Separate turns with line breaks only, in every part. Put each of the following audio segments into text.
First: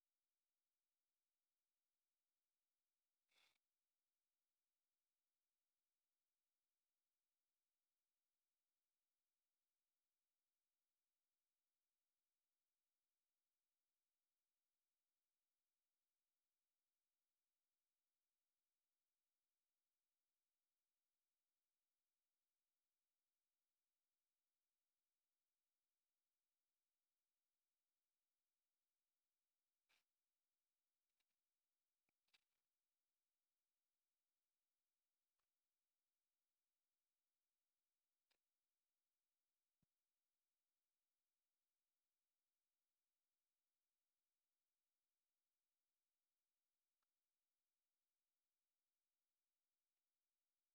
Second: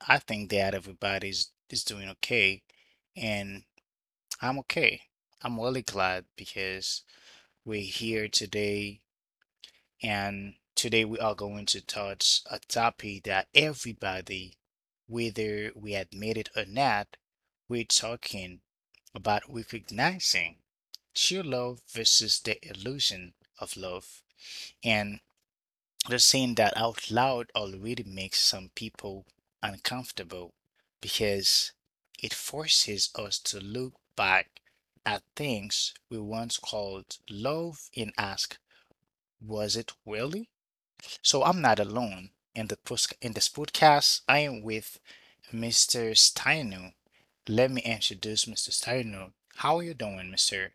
I think that everybody's is doing okay, and I'm okay. I'm really glad because we're here today, and today we are going to touch a topic that everybody, whether we admit it or not, we're talking about recognizing true love versus the illusion of love. And just saying that out loud already makes some people uncomfortable because it forces us to look back at things we once called love and ask, was it really? So I'm not alone. In this podcast, I am with Mr. Steinu. Let me introduce Mr. Steinu. How are you doing, Mr.?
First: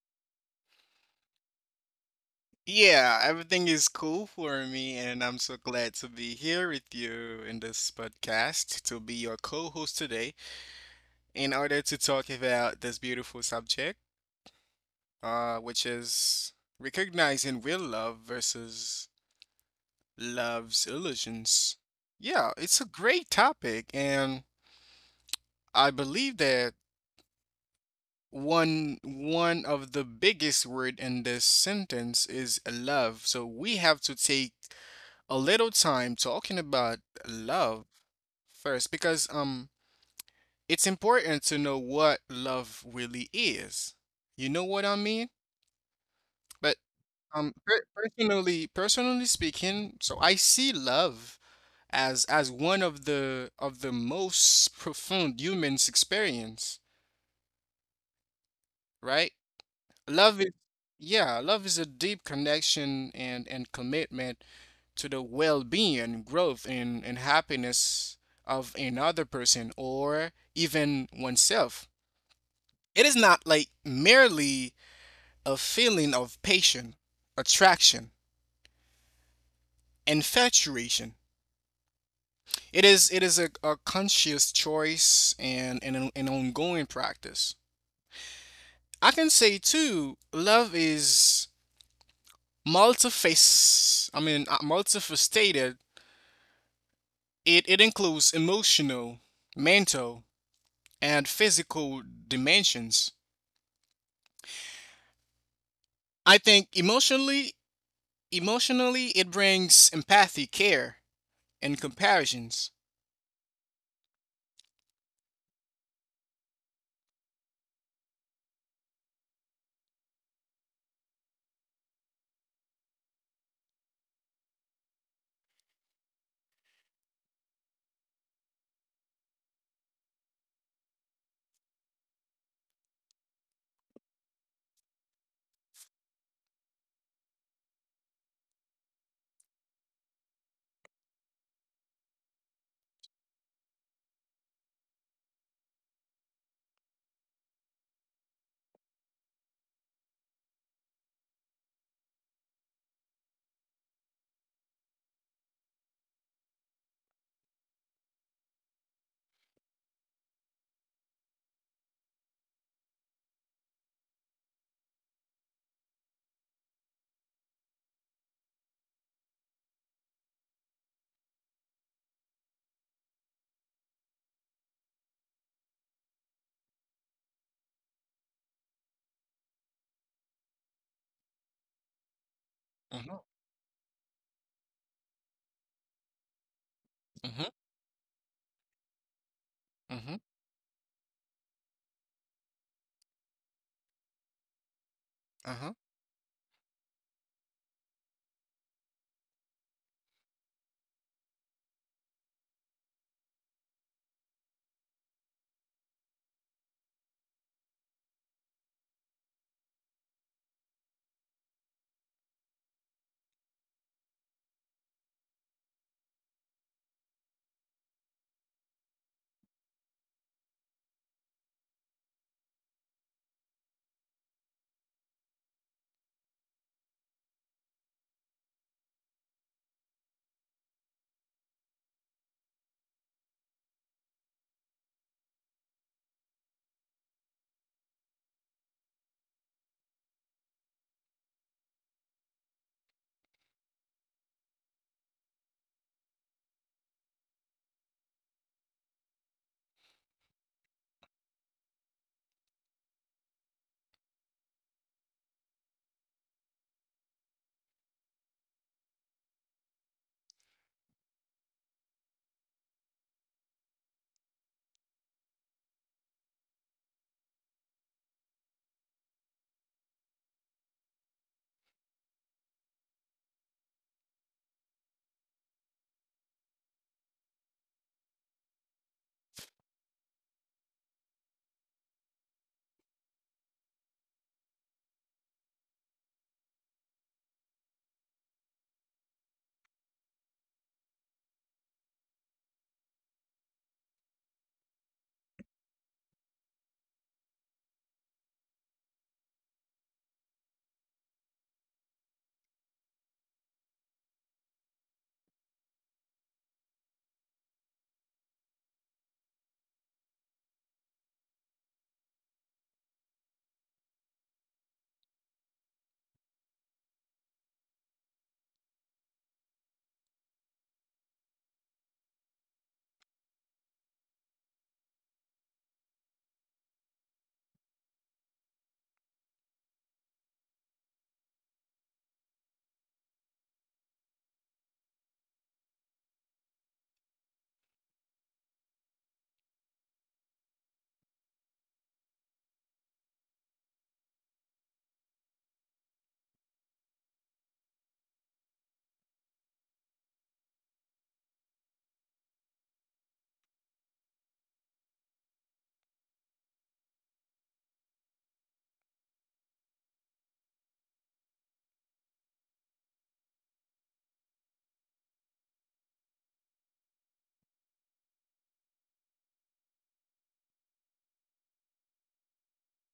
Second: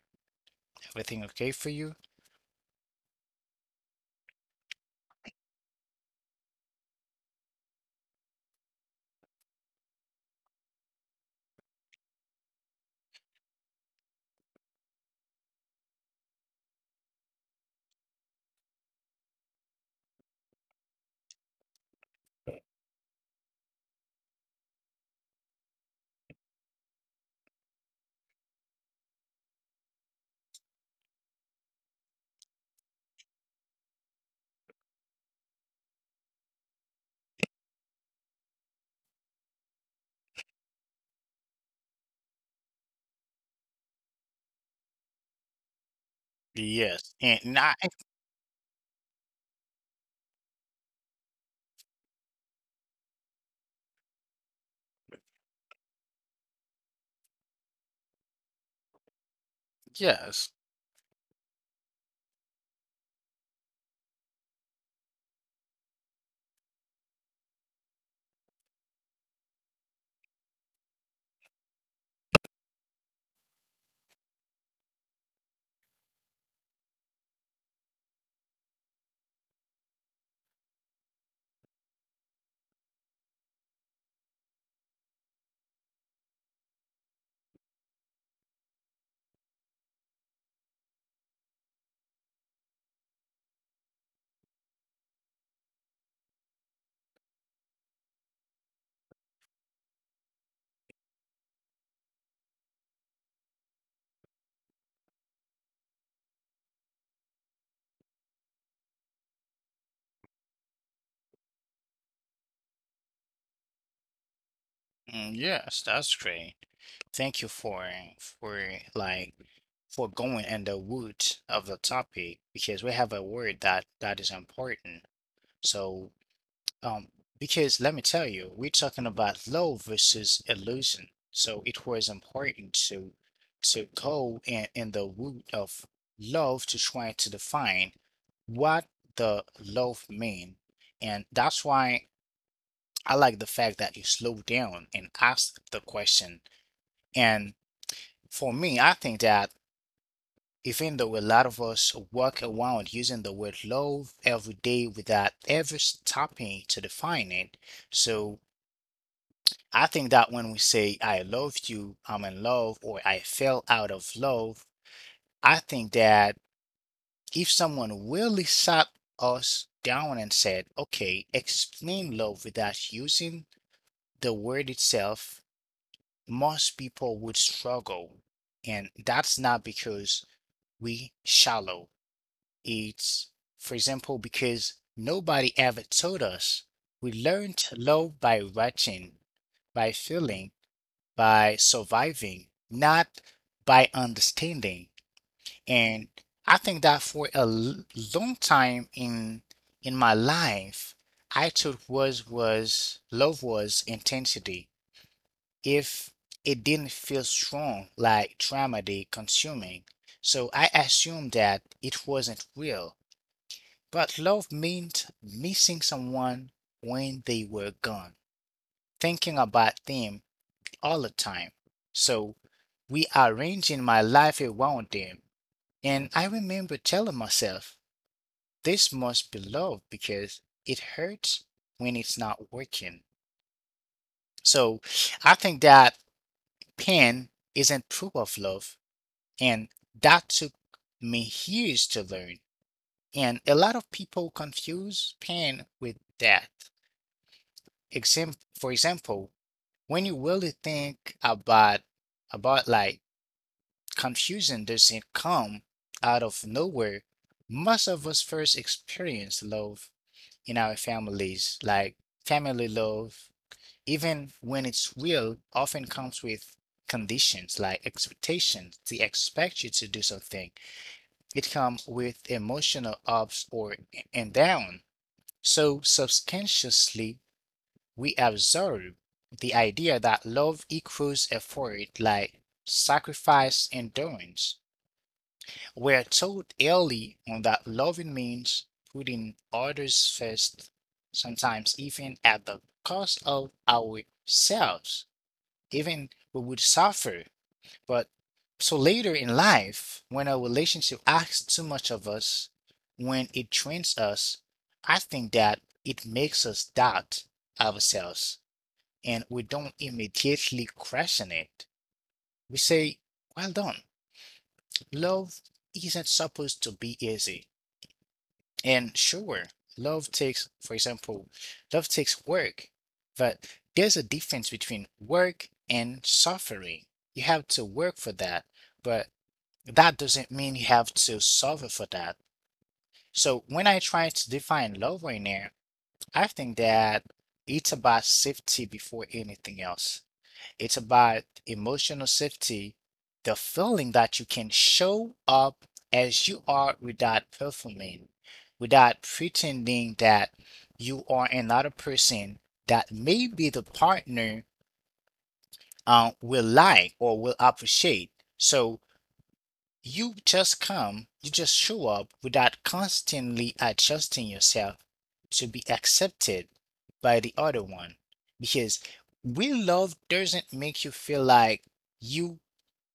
Everything okay for you?
Yeah, everything is cool for me, and I'm so glad to be here with you in this podcast to be your co-host today in order to talk about this beautiful subject, which is recognizing real love versus love's illusions. Yeah, it's a great topic, and I believe that one of the biggest word in this sentence is love. So we have to take a little time talking about love first because it's important to know what love really is. You know what I mean? But
Yes. And
um
not
per- personally personally speaking, so I see love as one of the most profound human's experience, right? Love
yes.
is, yeah, love is a deep connection and commitment to the well-being, growth, and happiness of another person or even oneself. It is not like merely a feeling of passion, attraction, infatuation. It is a conscious choice and an ongoing practice. I can say too, love is multifaceted. It includes emotional, mental, and physical dimensions. I think emotionally, it brings empathy, care, and comparisons.
Mm, yes, that's great. Thank you for like for going in the root of the topic because we have a word that is important. So um because let me tell you, we're talking about love versus illusion. So it was important to go in the root of love to try to define what the love mean. And that's why I like the fact that you slow down and ask the question. And for me, I think that even though a lot of us walk around using the word love every day without ever stopping to define it, so I think that when we say I love you, I'm in love, or I fell out of love, I think that if someone really sat us down and said, okay, explain love without using the word itself, most people would struggle. And that's not because we shallow.
Mm-hmm.
It's, for example, because nobody ever told us. We
Mm-hmm.
learned love by watching, by
Mm-hmm.
feeling, by surviving, not by understanding.
Uh-huh.
And I think that long time in my life, I thought was love was intensity. If it didn't feel strong, like drama, they consuming. So I assumed that it wasn't real. But love meant missing someone when they were gone, thinking about them all the time. So we are arranging my life around them. And I remember telling myself, this must be love because it hurts when it's not working. So I think that pain isn't proof of love. And that took me years to learn. And a lot of people confuse pain with death. Exam For example, when you really think about like confusion doesn't come out of nowhere. Most of us first experience love in our families, like family love, even when it's real, often comes with conditions like expectations. They expect you to do something. It comes with emotional ups or and down. So subconsciously we absorb the idea that love equals effort like sacrifice and endurance. We're taught early on that loving means putting others first, sometimes even at the cost of ourselves. Even we would suffer. But so later in life, when a relationship asks too much of us, when it trains us, I think that it makes us doubt ourselves and we don't immediately question it. We say, well done. Love isn't supposed to be easy. And sure, love takes, for example, love takes work, but there's a difference between work and suffering. You have to work for that, but that doesn't mean you have to suffer for that. So when I try to define love right now, I think that it's about safety before anything else. It's about emotional safety, the feeling that you can show up as you are without performing, without pretending that you are another person that maybe the partner will like or will appreciate. So you just come, you just show up without constantly adjusting yourself to be accepted by the other one. Because real love doesn't make you feel like you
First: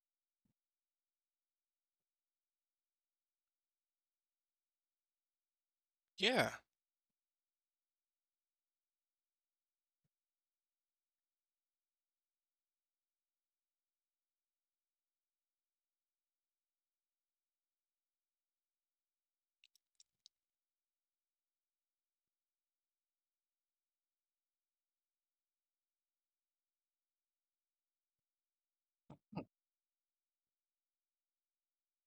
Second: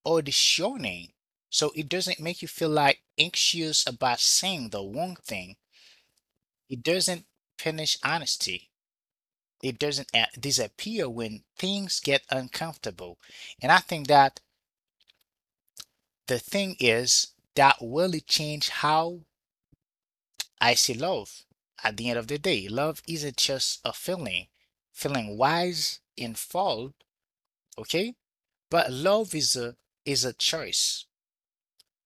auditioning. So it doesn't make you feel like anxious about saying the wrong thing.
Yeah.
It doesn't punish honesty. It doesn't a- disappear when things get uncomfortable. And I think that the thing is that really change how I see love. At the end of the day, love isn't just a feeling, feeling wise and fault, okay? But love is a choice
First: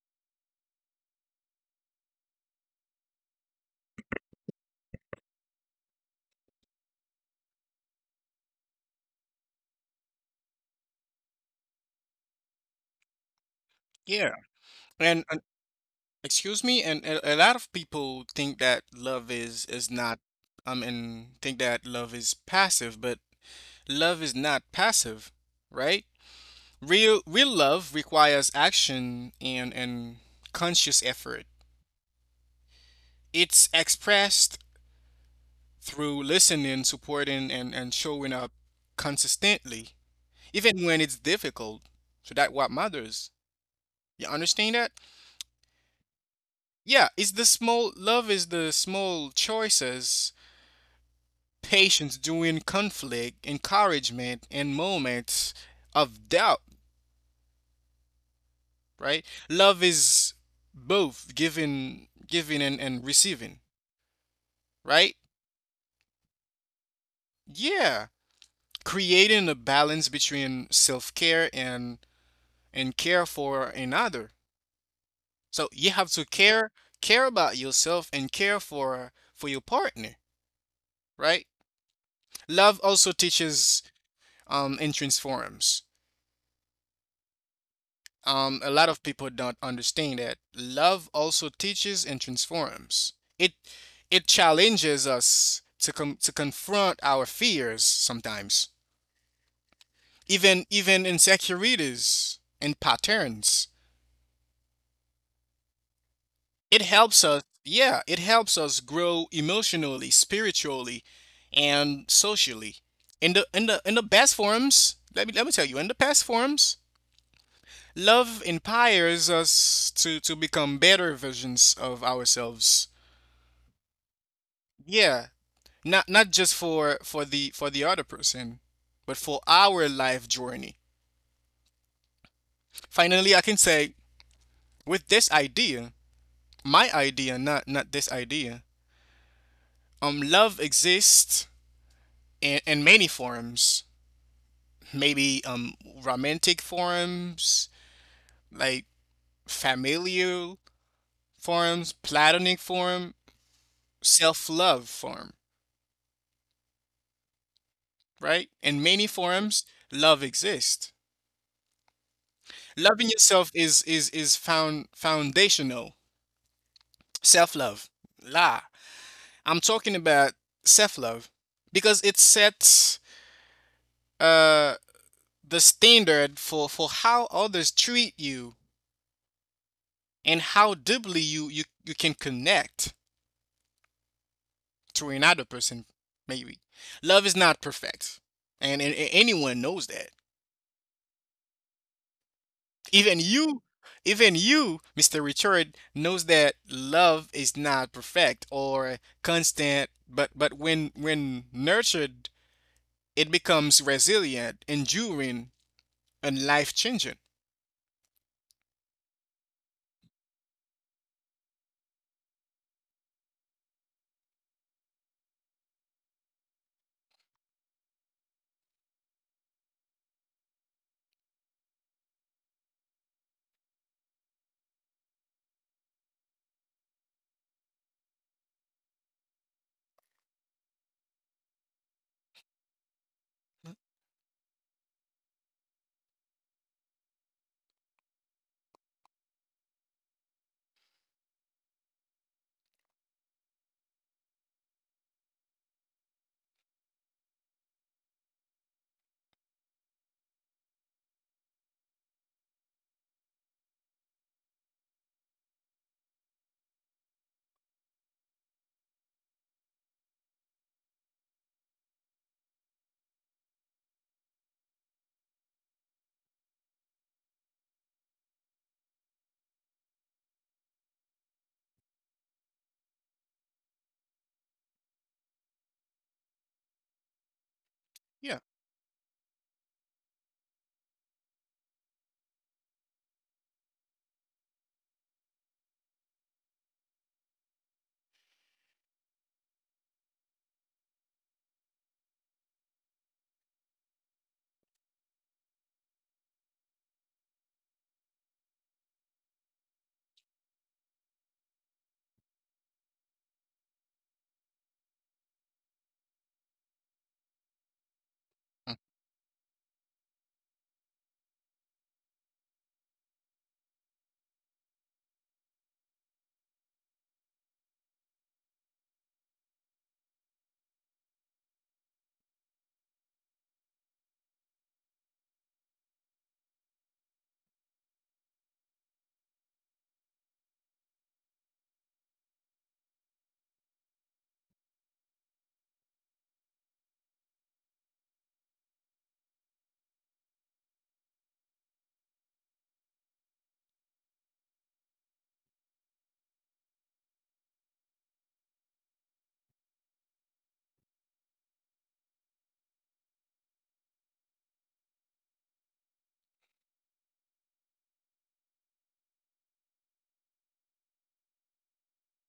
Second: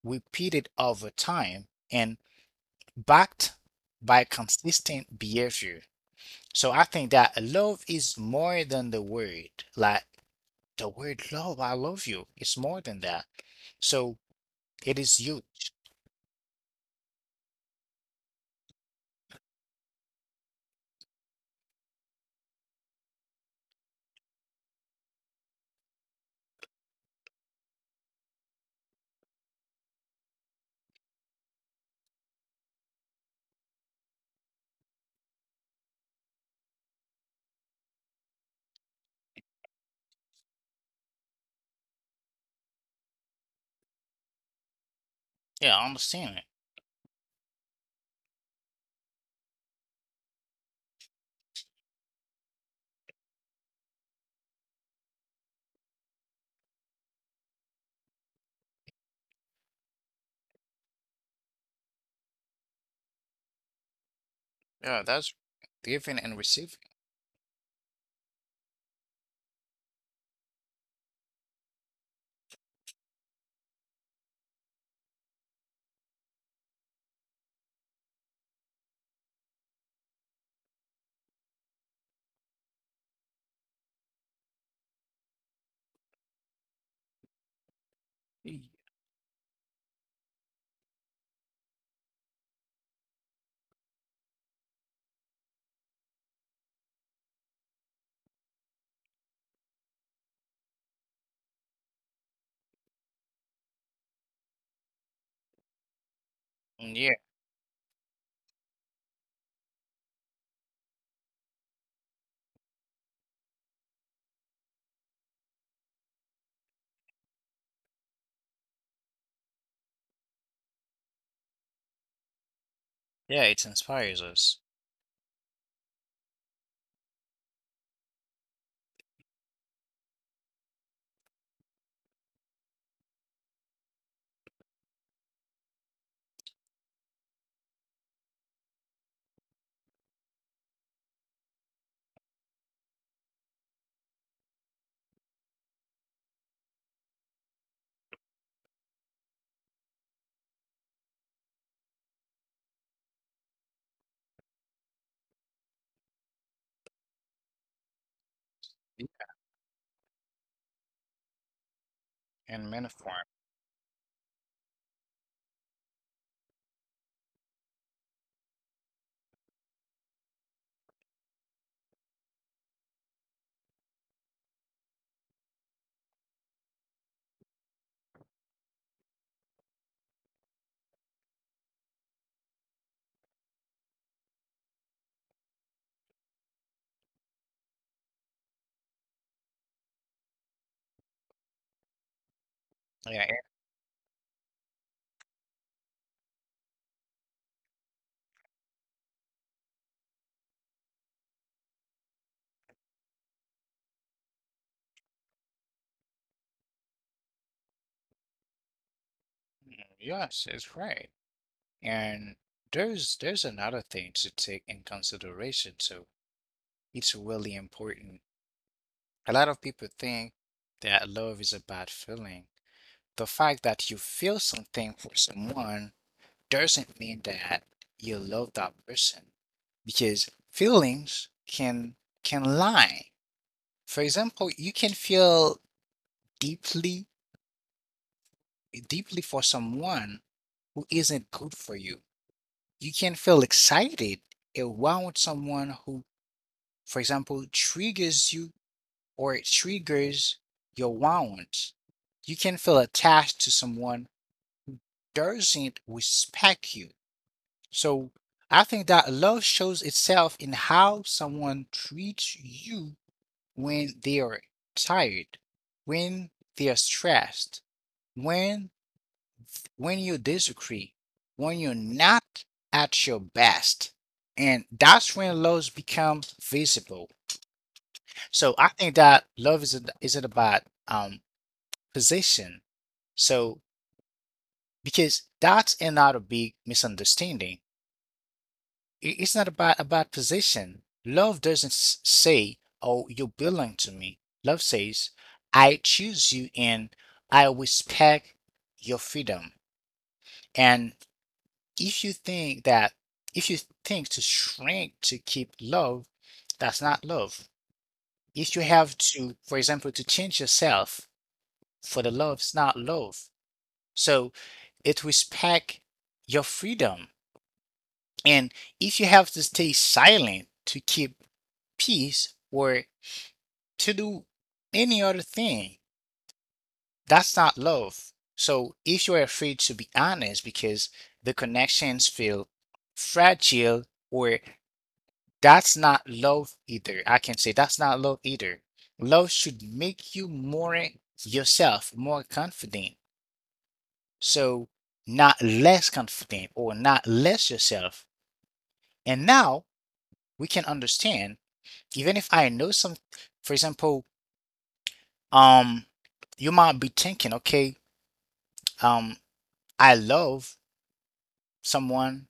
repeated over time and backed by consistent behavior. So I think that love is more than the word. Like the word love, I love you. It's more than that. So
Yeah.
it is
And
huge.
excuse me, and a lot of people think that love is not. And think that love is passive, but love is not passive, right? Real love requires action and conscious effort. It's expressed through listening, supporting, and showing up consistently, even when it's difficult. So that what matters. You understand that?
Yeah, I understand it.
Yeah, it's the small love is the small choices, patience during conflict, encouragement, and moments of doubt. Right? Love is both giving and receiving.
Yeah,
Right?
that's giving and receiving.
Yeah, creating a balance between self care and care for another. So you have to care about yourself and care for your partner, right? Love also teaches and transforms. A lot of people don't understand that love also teaches and transforms. It it challenges us to to confront our fears sometimes, even insecurities and patterns. It
Y-
helps us, yeah, it helps us grow emotionally, spiritually, and socially. In the best forms, let me tell you, in the best forms, love inspires us to become better versions of ourselves.
Yeah, it inspires us.
Yeah, not just for the other person, but for our life journey. Finally, I can say with this idea, my idea, not this idea. Love exists in many forms, maybe romantic forms, like familial forms, platonic form, self-love form, right? In many
Yeah,
forms, love exists.
in many
Loving
form.
yourself is is found foundational. Self-love. La. I'm talking about self-love because it sets uh the standard for how others treat you and how deeply you can connect to another person, maybe. Love is not perfect. And anyone knows that. Even
Yeah,
you, even you, Mr. Richard, knows that love is not perfect or constant, but when nurtured, it becomes resilient, enduring, and life-changing.
and yes, it's right. And there's another thing to take in consideration. So it's really important. A lot of people think that love is a bad feeling. The fact that you feel something for someone doesn't mean that you love that person because feelings can lie. For example, you can feel deeply deeply for someone who isn't good for you. You can feel excited around someone who, for example, triggers you or it triggers your wants. You can feel attached to someone doesn't respect you. So I think that love shows itself in how someone treats you when they are tired, when they are stressed, when when you disagree, when you're not at your best. And that's when love becomes visible.
Yeah.
So I think that love is isn't about um position. So because that's another big misunderstanding. It's not about position. Love doesn't s- say, "Oh, you belong to me." Love says, "I choose you and I respect your freedom." And if you think that, if you think to shrink to keep love, that's not love. If you have to, for example, to change yourself for the love, it's not love. So it respect your freedom. And if you have to stay silent to keep peace or to do any other thing, that's not love. So if you're afraid to be honest because the connections feel fragile or that's not love either. I can say that's not love either. Love should make you more yourself, more confident. So, not less confident or not less yourself. And now we can understand, even if I know some, for example, um, you might be thinking, okay, um, I love someone,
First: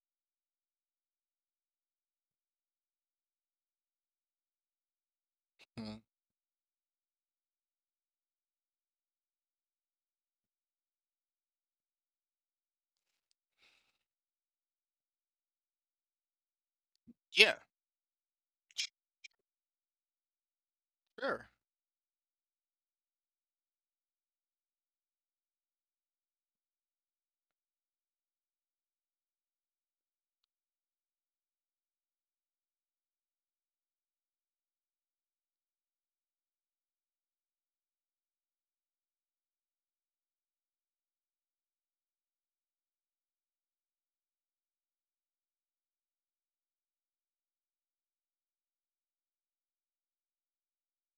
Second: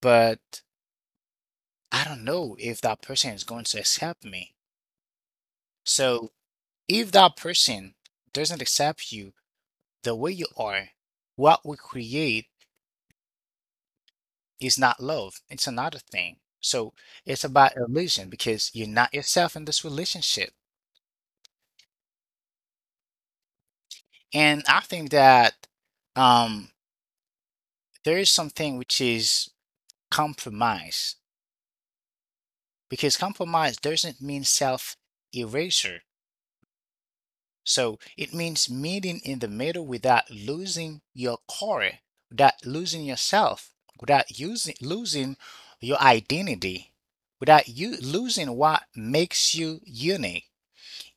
but I don't know if that person is going to accept me.
Mhm.
So, if that person doesn't accept you, the way you are, what we create is not love. It's another thing. So it's
Yeah,
about illusion because you're not yourself in this relationship.
sure.
And I think that um, there is something which is compromise because compromise doesn't mean self erasure. So it means meeting in the middle without losing your core, without losing yourself, without using losing your identity, without you losing what makes you unique.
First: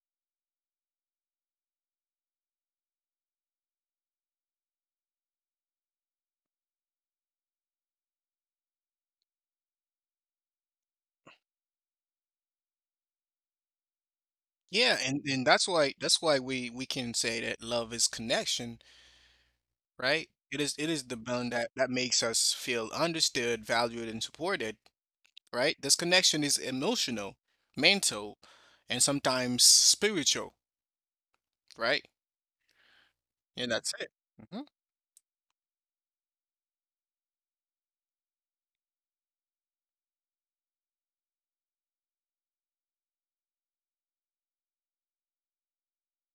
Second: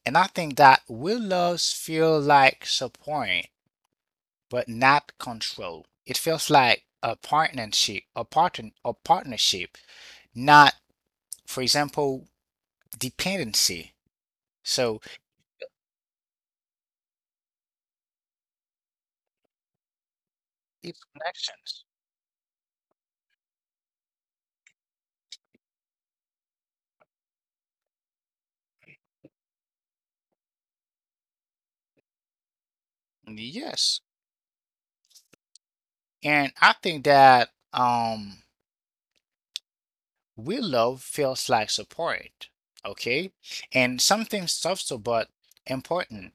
And I think that will loves feel like support, but not control. It feels like a partnership, a partnership, not, for example, dependency.
Yeah,
So
and that's why we can say that love is connection, right? It is it
it's
is the bond that
connections.
makes us feel understood, valued, and supported, right? This connection is emotional, mental, and sometimes spiritual, right? And that's
Yes.
it. Hmm.
And I think that real love feels like support, okay? And something subtle but important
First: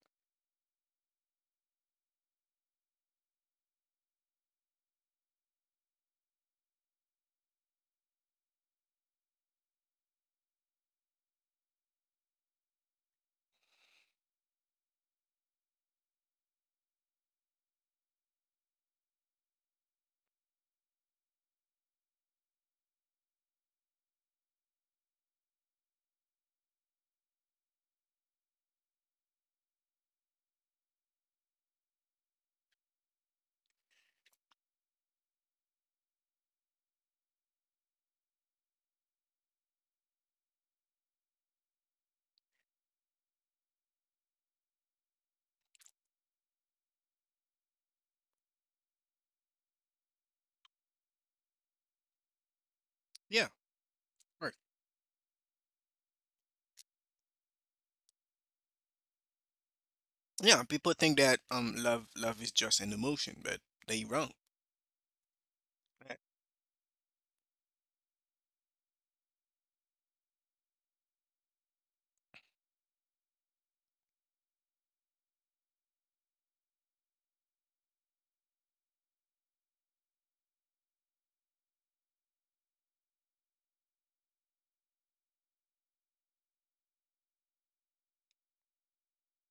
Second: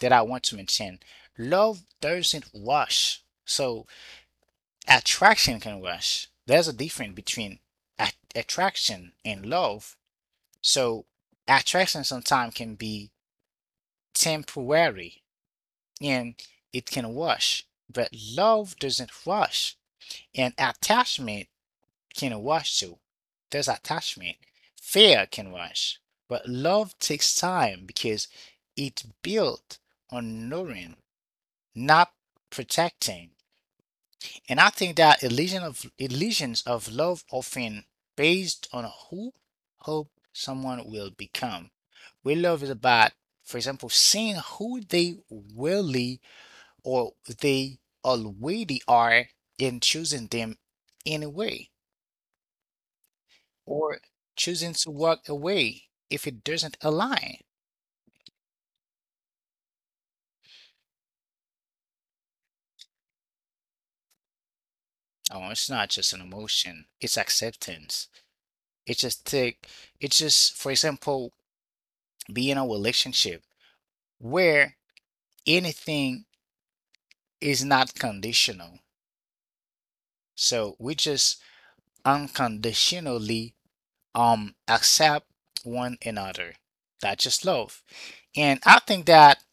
that I want to mention. Love doesn't rush. So attraction can rush. There's a difference between attraction and love. So attraction sometimes can be temporary and it can rush, but love doesn't rush. And attachment can rush to. There's attachment. Fear can rush. But love takes time because it's built on knowing, not protecting. And I think that illusions of love often based on who hope someone will become. Real love is about, for example, seeing who they really or they already are and choosing them anyway,
Yeah,
or
right.
choosing to walk away if it doesn't align.
Yeah, people think that love is just an emotion, but they wrong.
Oh, it's not just
Right?
an emotion, it's acceptance. It's just take it's just for example, be in a relationship where anything is not conditional. So we just unconditionally accept one another. That's just love. And I think that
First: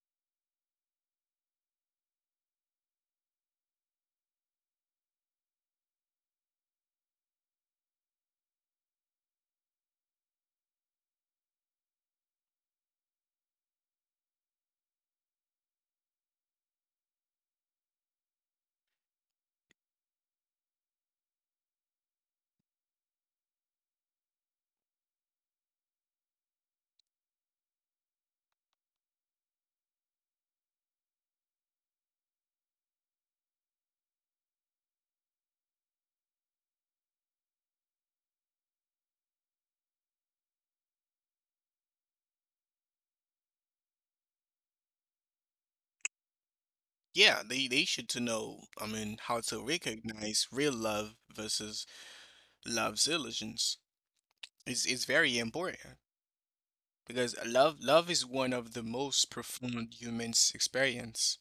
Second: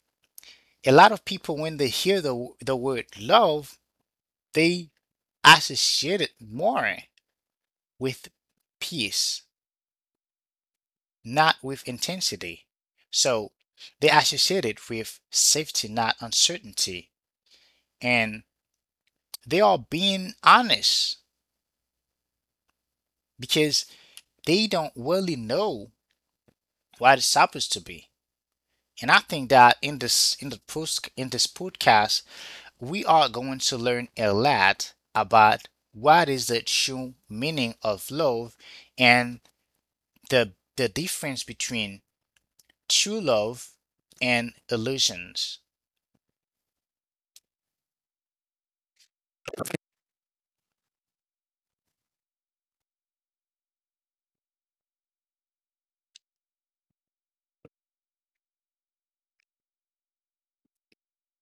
a lot of people when they hear the word love, they associate it more with peace, not with intensity. So they associate it with safety, not uncertainty. And they are being honest because they don't really know what it's supposed to be. And I think that in this in the post in this podcast, we are going to learn a lot about what is the true meaning of love and the difference between true love and illusions.
Yeah, they should to know, I mean, how to recognize real love versus love's illusions. Is very important because love is one of the most profound humans experience.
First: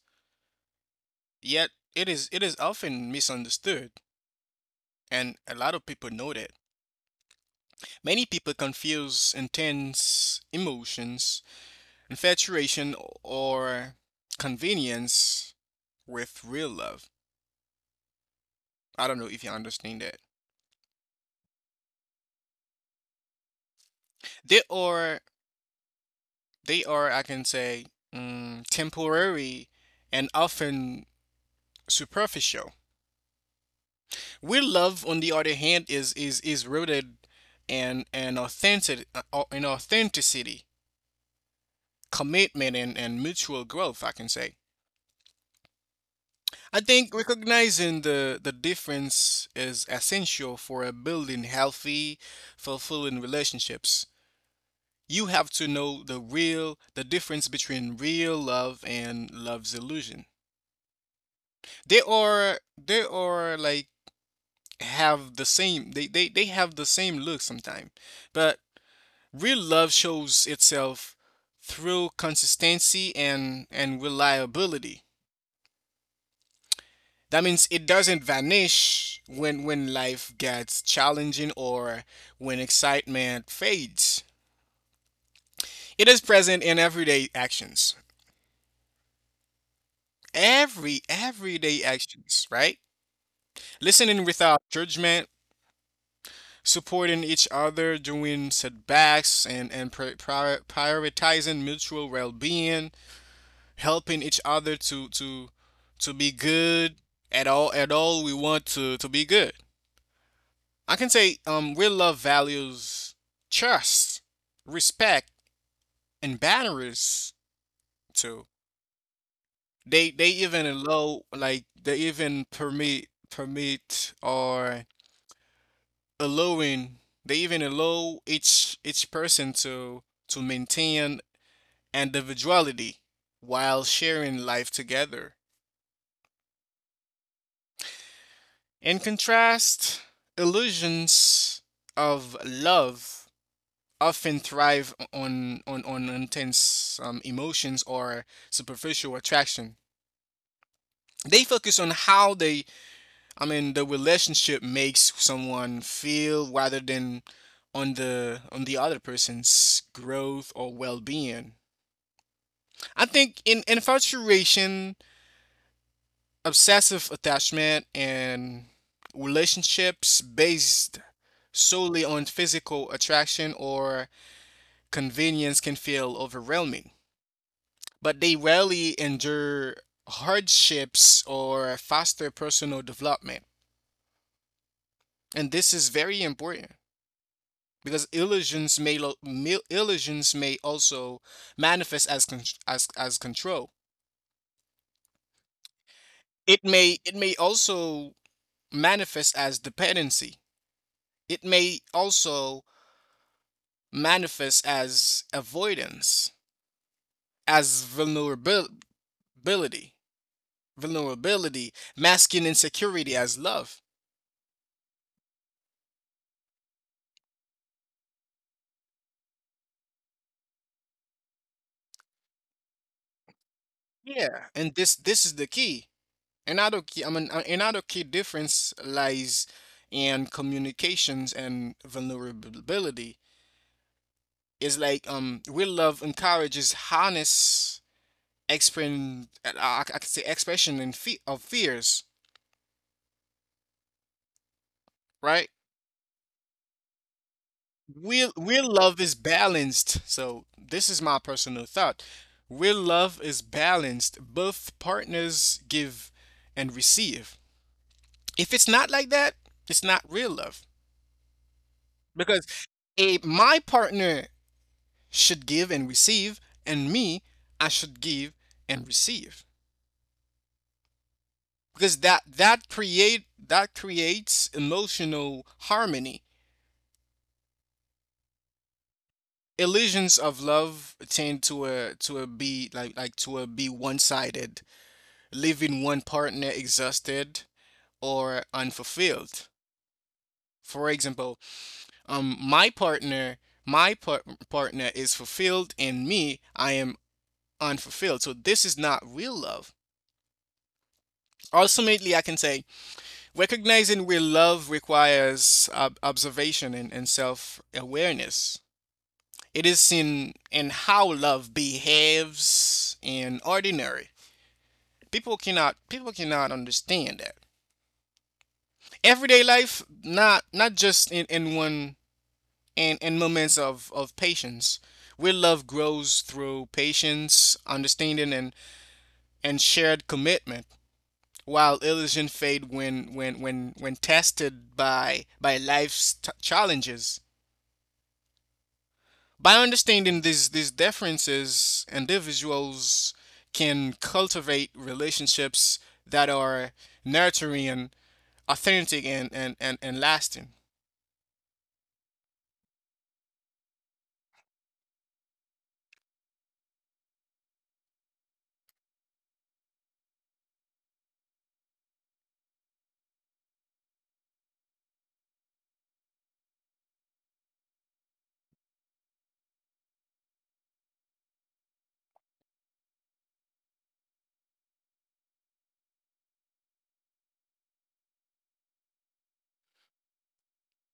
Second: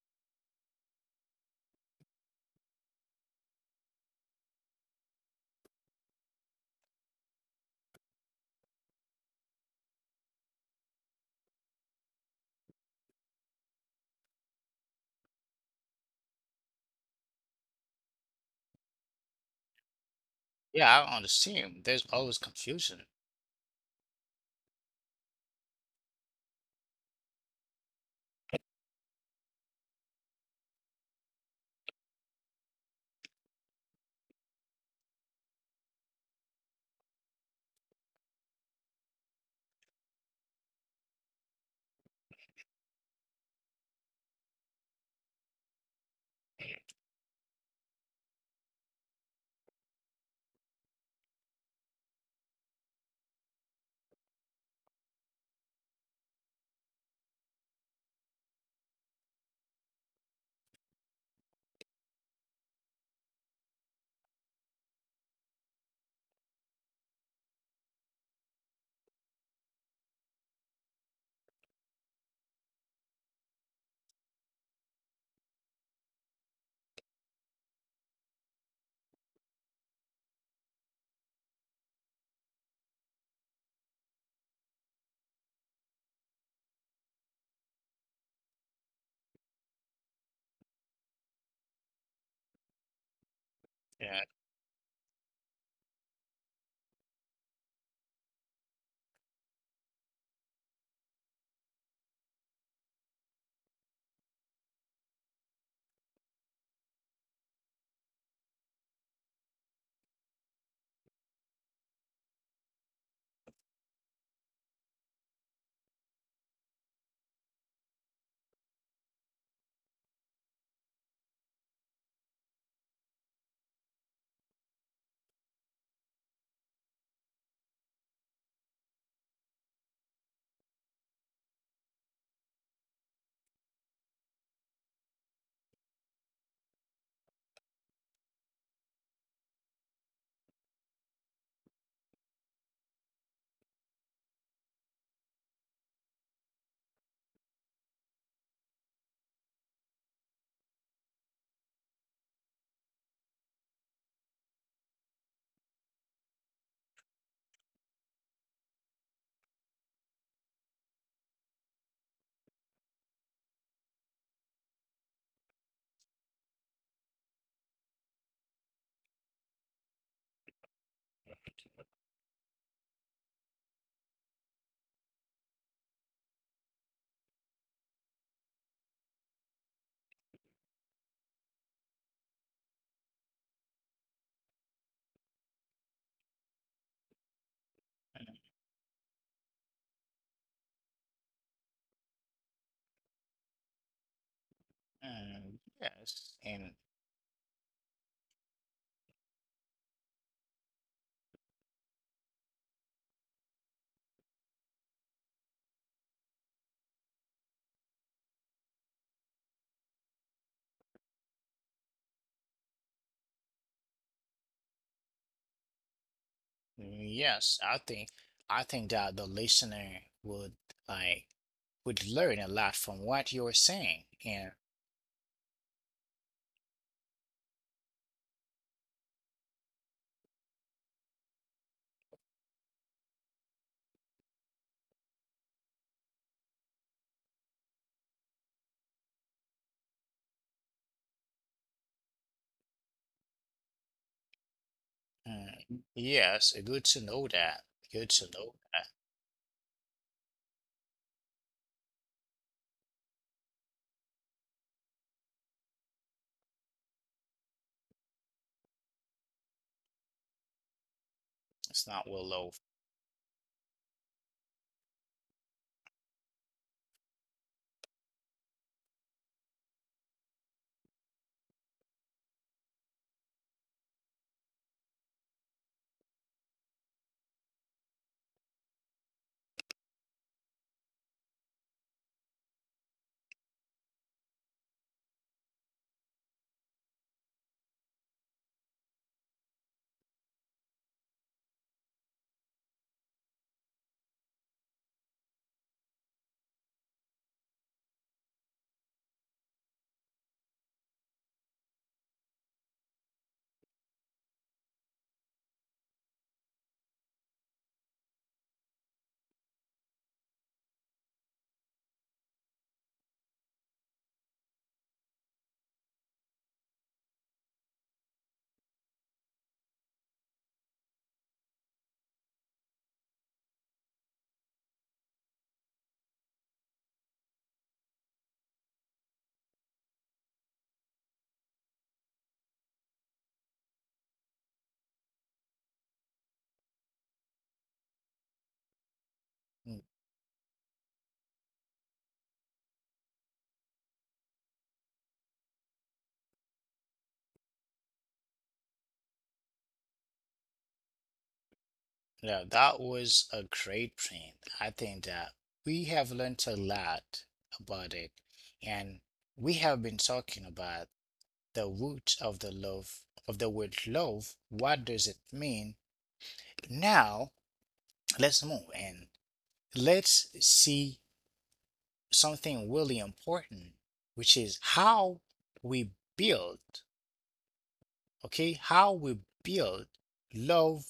Yet it is often misunderstood and a lot of people know that. Many people confuse intense emotions, infatuation, or convenience with real love. I don't know if you understand that.
Yeah, I'm on the team. There's always confusion.
They are they are I can say, temporary and often superficial. Real love, on the other hand, is rooted in an authentic in authenticity, commitment, and mutual growth. I can say. I think recognizing the difference is essential for building healthy, fulfilling relationships. You have to know the difference between real love and love's illusion. They are like have the same, they have the same look sometimes, but real love shows itself through consistency and reliability. That means it doesn't vanish when life gets challenging or when excitement fades. It is present in everyday actions. Everyday actions, right?
Yeah,
Listening without judgment, supporting each other during setbacks and prioritizing mutual well-being, helping each other to be good at all we want to be good. I can say we love values: trust, respect, and boundaries too. They even allow like they even permit permit or allowing they even allow each person to maintain individuality while sharing life together. In contrast, illusions of love often thrive on intense emotions or superficial attraction. They focus on how I mean, the relationship makes someone feel rather than on the other person's growth or well-being. I think in infatuation, obsessive attachment, and relationships based solely on physical attraction or convenience can feel overwhelming, but they rarely endure hardships or foster personal development. And this is very important because
and-
illusions may also manifest as as control.
yes,
It
and
may it may also manifest as dependency. It may also manifest as avoidance, as vulnerability, masking insecurity as love.
yes, I think that the listener would like would learn a lot from what you're saying.
Yeah,
And
and this is the key. Another key, I mean, another key difference lies in communications and vulnerability. Is like real love encourages honest expression. I could say expression of fears, right?
uh, yes, good to know that. Good to
Real
know
real
that.
love is balanced. So this is my personal thought. Real love is balanced. Both partners give and receive. If it's not like that, it's not real love.
It's not well
Because
low.
a my partner should give and receive, and me, I should give and receive. Because that creates emotional harmony. Illusions of love tend to a be like to a be one sided, leaving one partner exhausted or unfulfilled. For example, my my par- partner is fulfilled and me I am unfulfilled. So this is not real love. Ultimately, I can say recognizing real love requires observation and self awareness. It is in how love behaves in ordinary. People cannot understand that. Everyday life, not just in moments of patience. Real love grows through patience, understanding, and shared commitment, while illusion fade when tested by life's challenges. By
Mm,
understanding these differences, individuals can cultivate relationships that are nurturing, authentic, and lasting.
yeah, that was a great print. I think that we have learned a lot about it, and we have been talking about the root of the love of the word love. What does it mean? Now, let's move and let's see something really important, which is how we build, okay how we build love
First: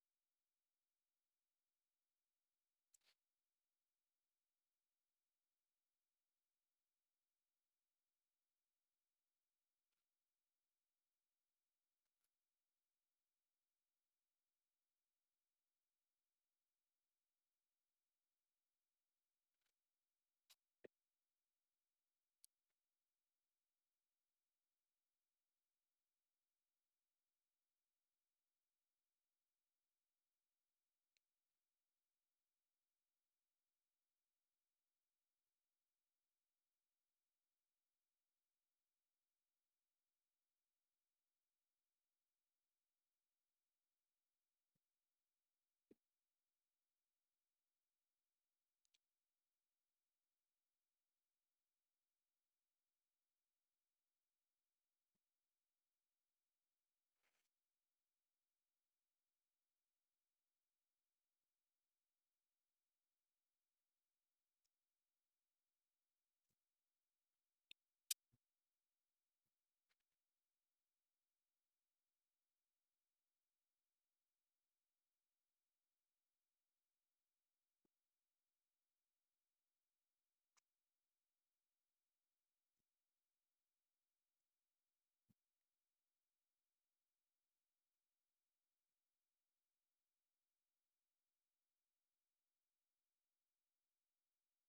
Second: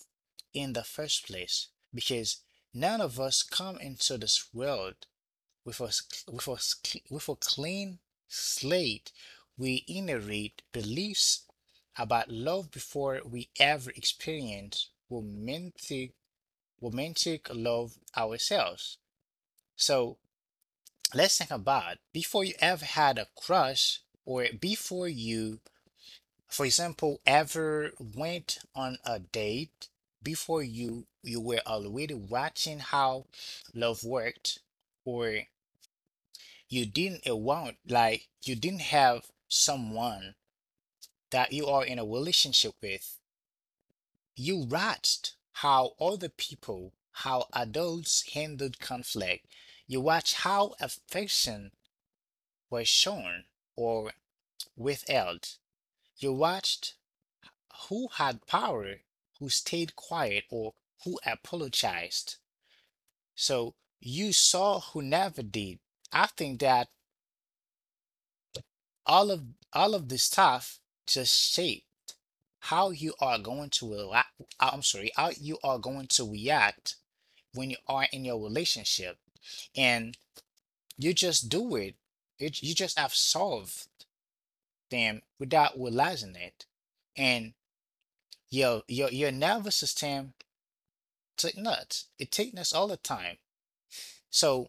in the first place, because none of us come into this world with a with a clean slate. We inherit beliefs about love before we ever experience romantic love ourselves. So let's think: about before you ever had a crush, or before you, for example, ever went on a date, before you were already watching how love worked, or you didn't want, like you didn't have someone that you are in a relationship with. You watched how other people, how adults handled conflict. You watched how affection was shown or withheld. You watched who had power, who stayed quiet, or who apologized. So you saw who never did. I think that all of all of this stuff just shape how you are going to how you are going to react when you are in your relationship, and you just do it. It, you just have solved them without realizing it, and your nervous system take nuts. It takes nuts all the time. So,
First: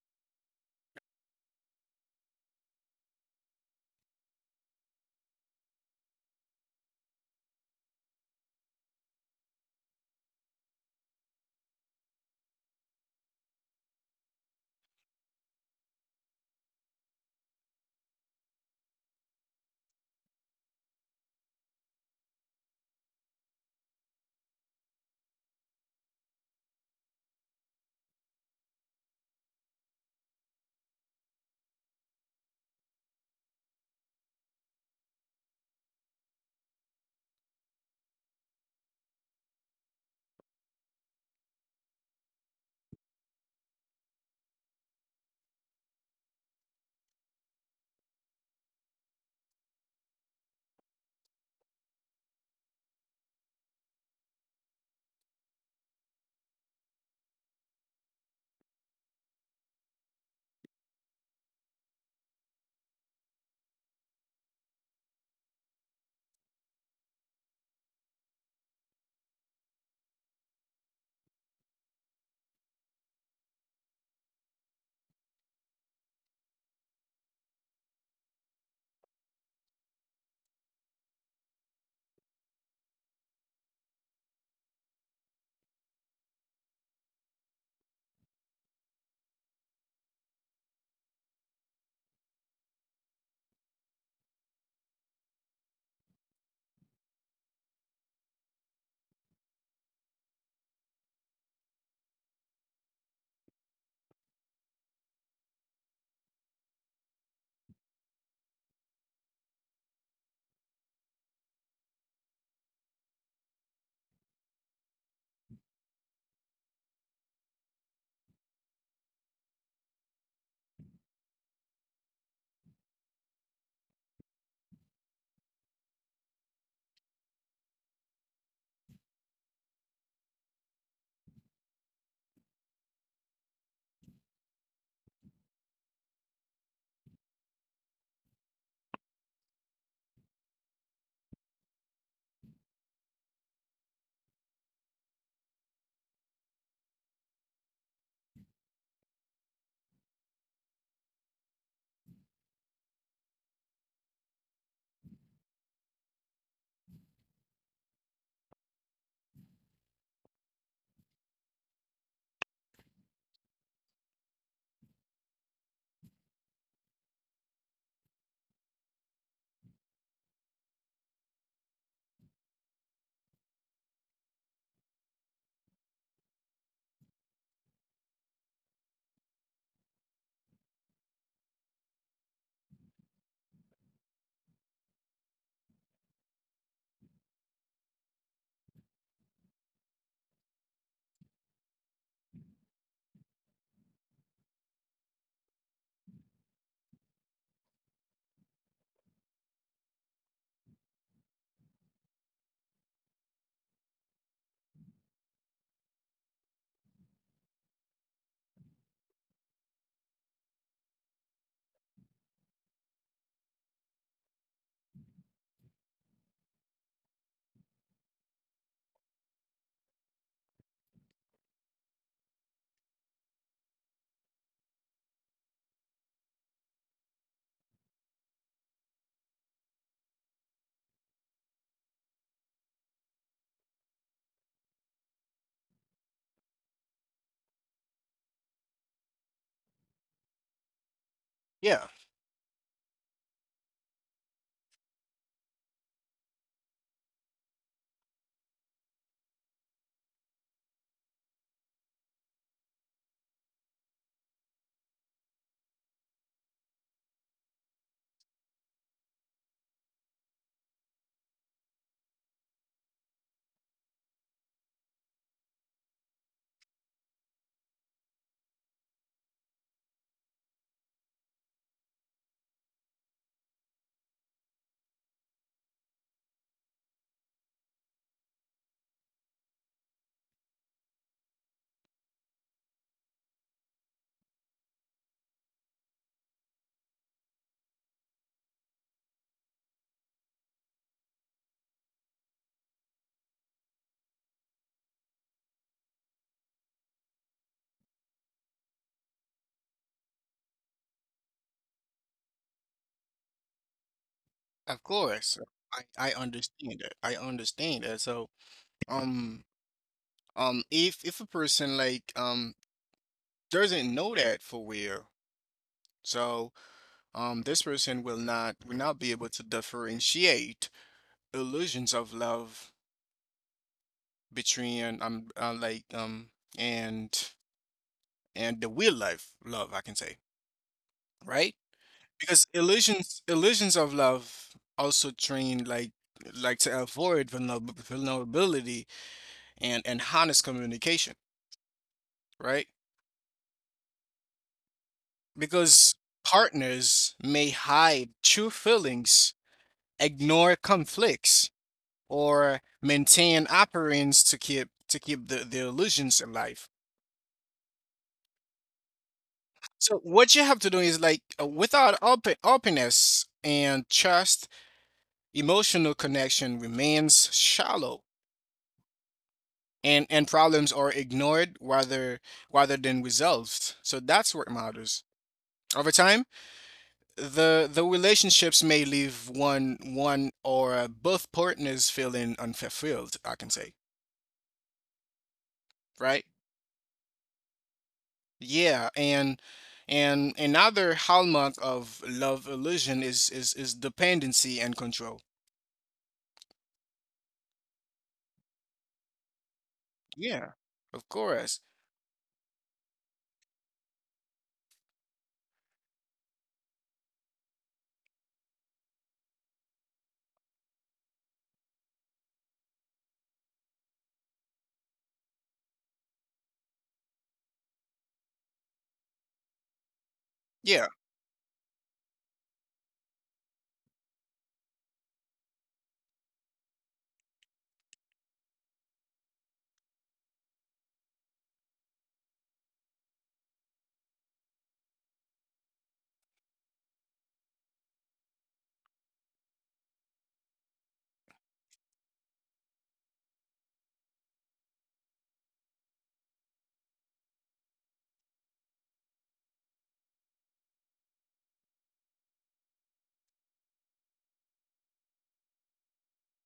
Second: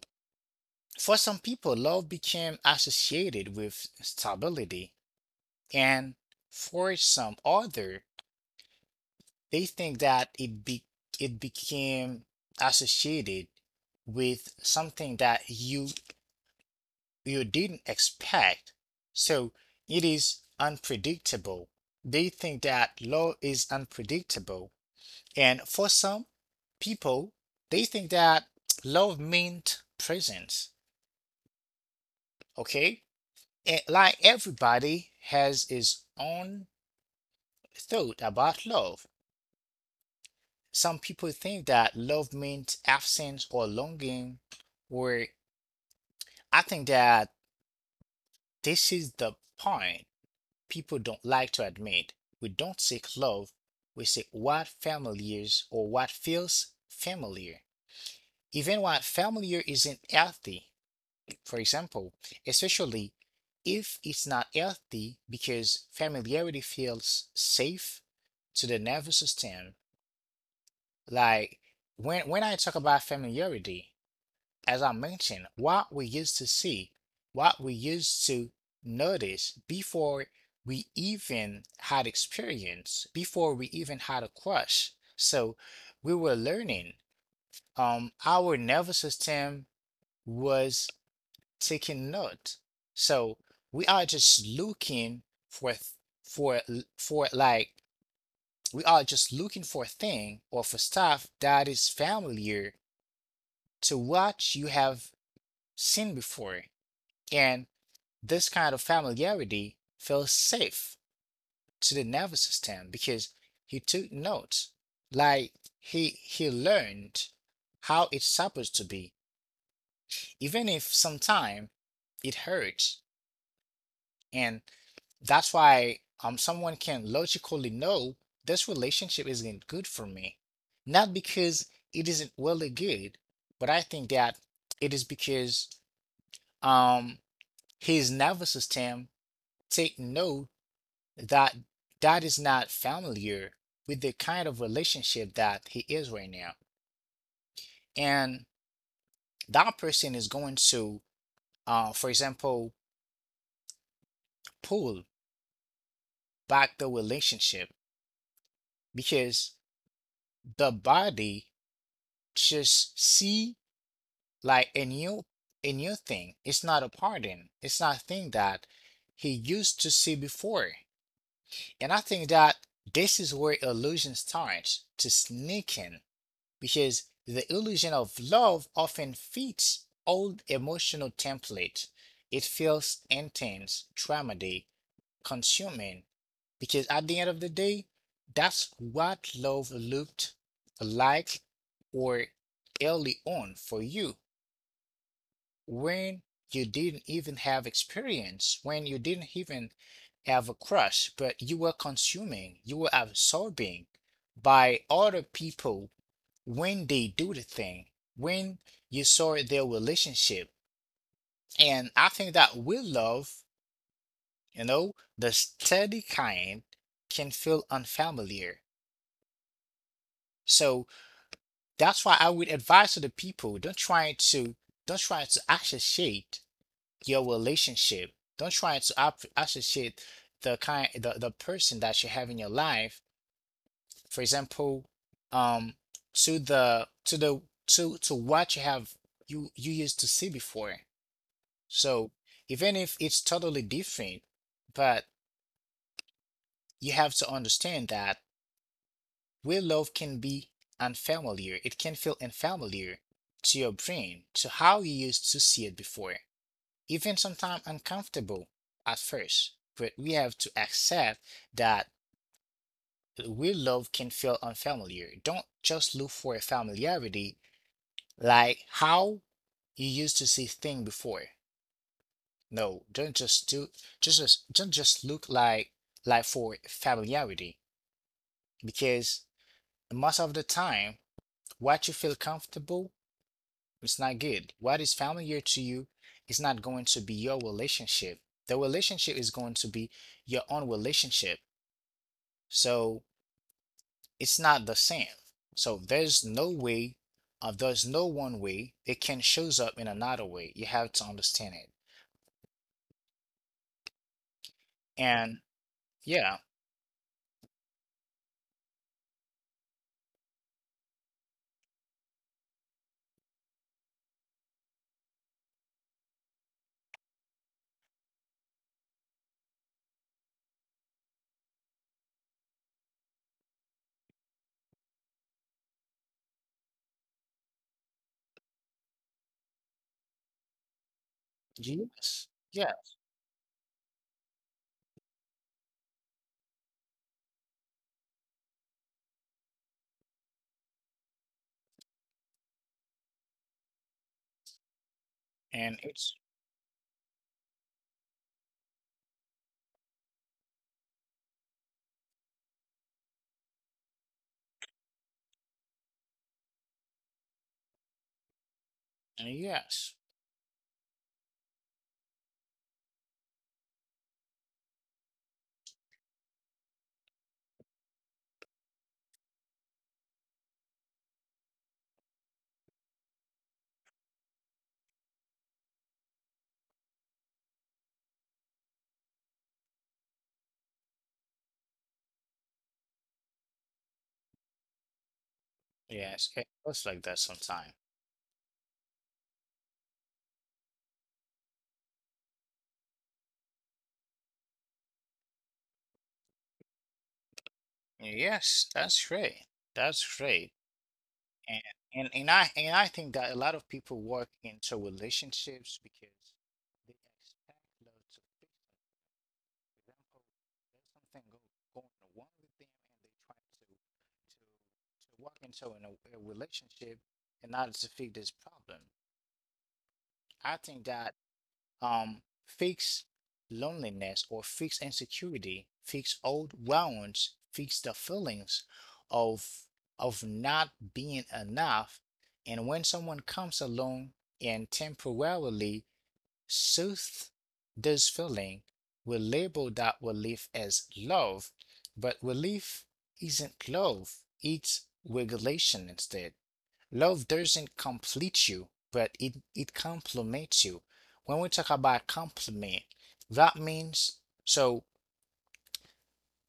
for some people, love became associated with stability, and for some other, they think that it became associated with something that you didn't expect. So it is unpredictable. They think that love is unpredictable, and for some people, they think that love meant presence. Okay, like everybody has his own thought about love. Some people think that love means absence or longing, where I think that this is the point people don't like to admit. We don't seek love, we seek what familiar is or what feels familiar. Even what familiar isn't healthy, for example, especially if it's not healthy, because familiarity feels safe to the nervous system. Like, when I talk about familiarity, as I mentioned, what we used to see, what we used to notice before we even had experience, before we even had a crush. So we were learning. Our nervous system was taking note. So we are just looking for for for like, we are just looking for a thing or for stuff that is familiar to what you have seen before. And this kind of familiarity feels safe to the nervous system because he took notes. Like, he learned how it's supposed to be, even if sometimes it hurts. And that's why someone can logically know this relationship isn't good for me. Not because it isn't really good, but I think that it is because um his nervous system take note that that is not familiar with the kind of relationship that he is right now. And that person is going to, for example, pull back the relationship because the body just see like a new thing. It's not a pardon. It's not a thing that he used to see before. And I think that this is where illusion starts to sneak in, because the illusion of love often fits old emotional template. It feels intense, traumatic, consuming, because at the end of the day, that's what love looked like, or early on for you, when you didn't even have experience, when you didn't even have a crush, but you were consuming, you were absorbing by other people when they do the thing, when you saw their relationship. And I think that with love, you know, the steady kind can feel unfamiliar. So that's why I would advise to the people, don't try to associate your relationship. Don't try to associate the person that you have in your life. For example, um to the to what you have, you used to see before.
Yeah,
So even if it's totally different, but you have to understand that real love can be unfamiliar. It can feel unfamiliar to your brain, to how you used to see it before, even sometimes uncomfortable at first. But we have to accept that real love can feel unfamiliar. Don't just look for a familiarity, like how you used to see things before. No, don't just do don't just look like for familiarity, because most of the time what you feel comfortable, it's not good. What is familiar to you is not going to be your relationship. The relationship is going to be your own relationship. So it's not the same. So there's no way, there's no one way. It can shows up in another way. You have to understand it.
of
And
course. I
yeah,
understand that. Um if a person doesn't know that for real, so this person will not be able to differentiate illusions of love between and and the real life love, I can say, right?
yes,
Because
yeah,
illusions of love also train like to avoid vulnerability and honest communication, right?
and
Because
it's
partners may hide true feelings, ignore conflicts, or maintain appearance to keep the illusions alive.
and yes,
So what you have to do is like without openness and trust, emotional connection remains shallow and problems are ignored rather than resolved. So that's what matters. Over time, the relationships may leave one or both partners feeling unfulfilled, I can say, right?
yes. It goes like that sometime.
Yeah, and another hallmark of love illusion is dependency and control.
Yes, that's great. That's great.
Yeah, of
And
course.
and I, think that a lot of people work into relationships because they expect love to fix them. For example, there's something going wrong with them, and they try to work into a relationship in order to fix this problem. I think
Yeah,
that fix loneliness, or fix insecurity, fix old wounds, fix the feelings of of not being enough. And when someone comes along and temporarily soothes this feeling, we label that relief as love, but relief isn't love, it's regulation instead. Love doesn't complete you, but it complements you. When we talk about complement, that means, so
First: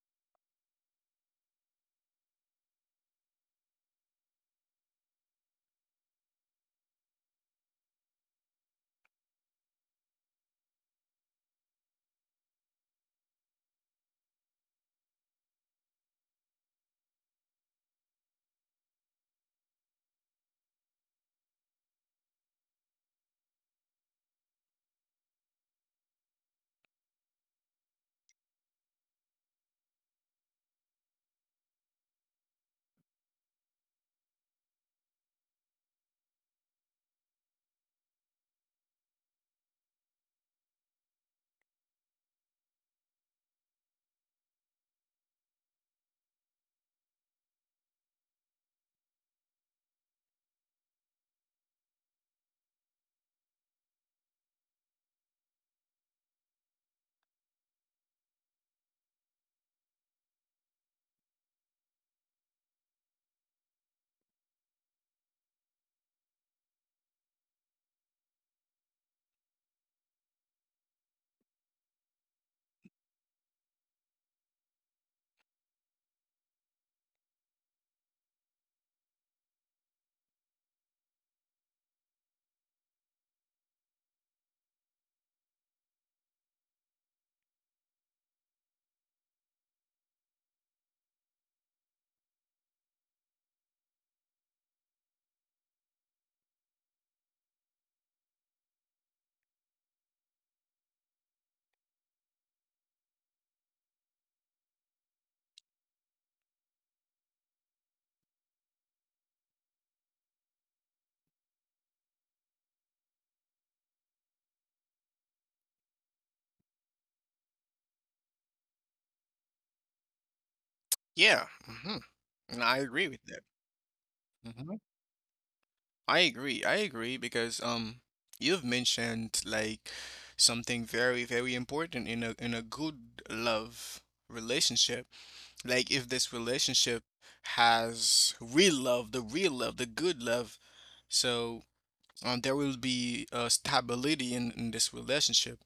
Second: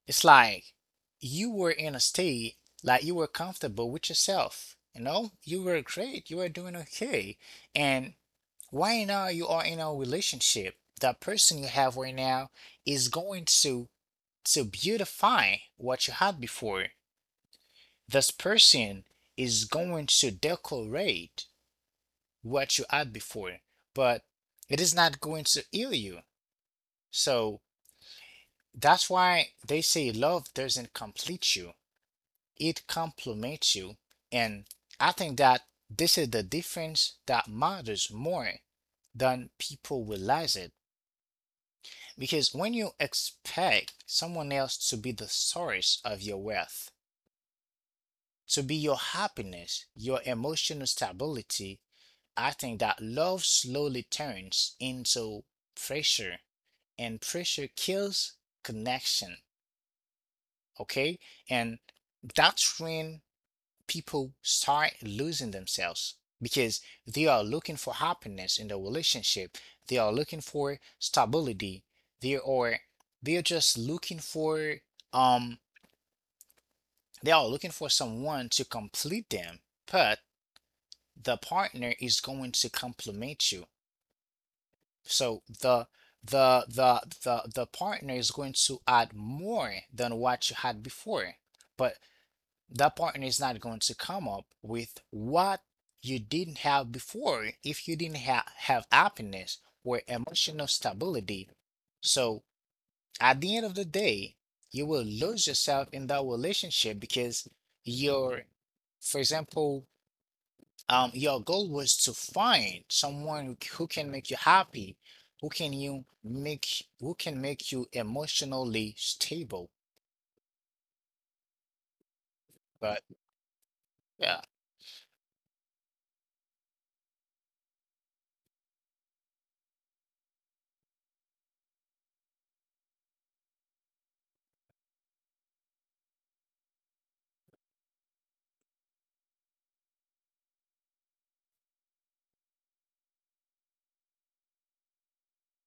it's like you were in a state, like you were comfortable with yourself. You know, you were great, you were doing okay. And right now you are in a relationship. That person you have right now is going to beautify what you had before. This person is going to decorate what you had before, but it is not going to heal you. So that's why they say love doesn't complete you, it complements you. And I think that this is the difference that matters more than people realize it. Because when you expect someone else to be the source of your wealth, to be your happiness, your emotional stability, I think that love slowly turns into pressure, and pressure kills connection. Okay, and that's when people start losing themselves, because they are looking for happiness in the relationship. They are looking for stability. They are, just looking for um they are looking for someone to complete them, but the partner is going to complement you. So the the partner is going to add more than what you had before, but that partner is not going to come up with what you didn't have before, if you didn't ha have happiness or emotional stability. So at the end of the day, you will lose yourself in that relationship, because you're, for example, your goal was to find someone who, who can make you happy, who can make you emotionally stable.
yeah. Hmm. And I
But
agree with that.
yeah,
Hmm. I agree. I agree because you've mentioned, like, something very very important in a good love relationship. Like if this relationship has real love, the good love, so there will be stability in this relationship.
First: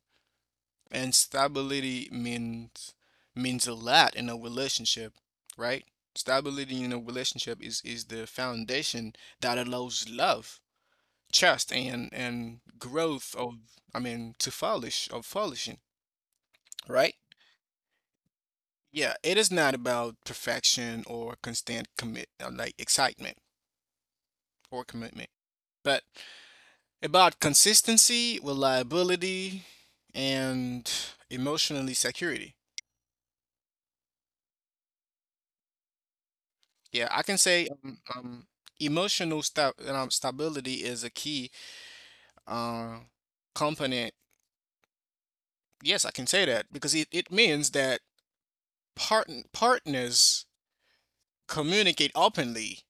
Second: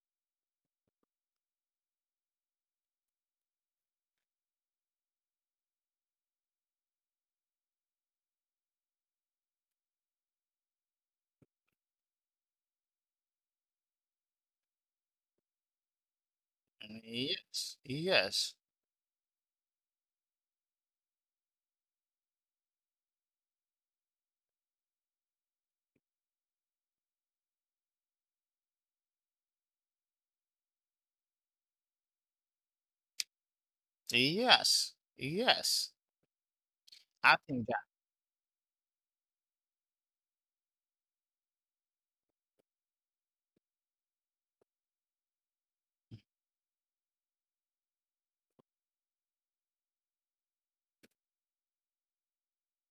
And stability means a lot in a relationship, right? Stability in a relationship is the foundation that allows love, trust, and growth of, I mean, to flourish of flourishing, right?
yes, yes,
Yeah, it is not about perfection or constant commit like excitement or commitment, but about consistency, reliability, and emotionally security.
yes, yes.
Yeah, I
I
can
think
say
that
emotional stability is a key uh, component. Yes, I can say that because it means that partners communicate openly,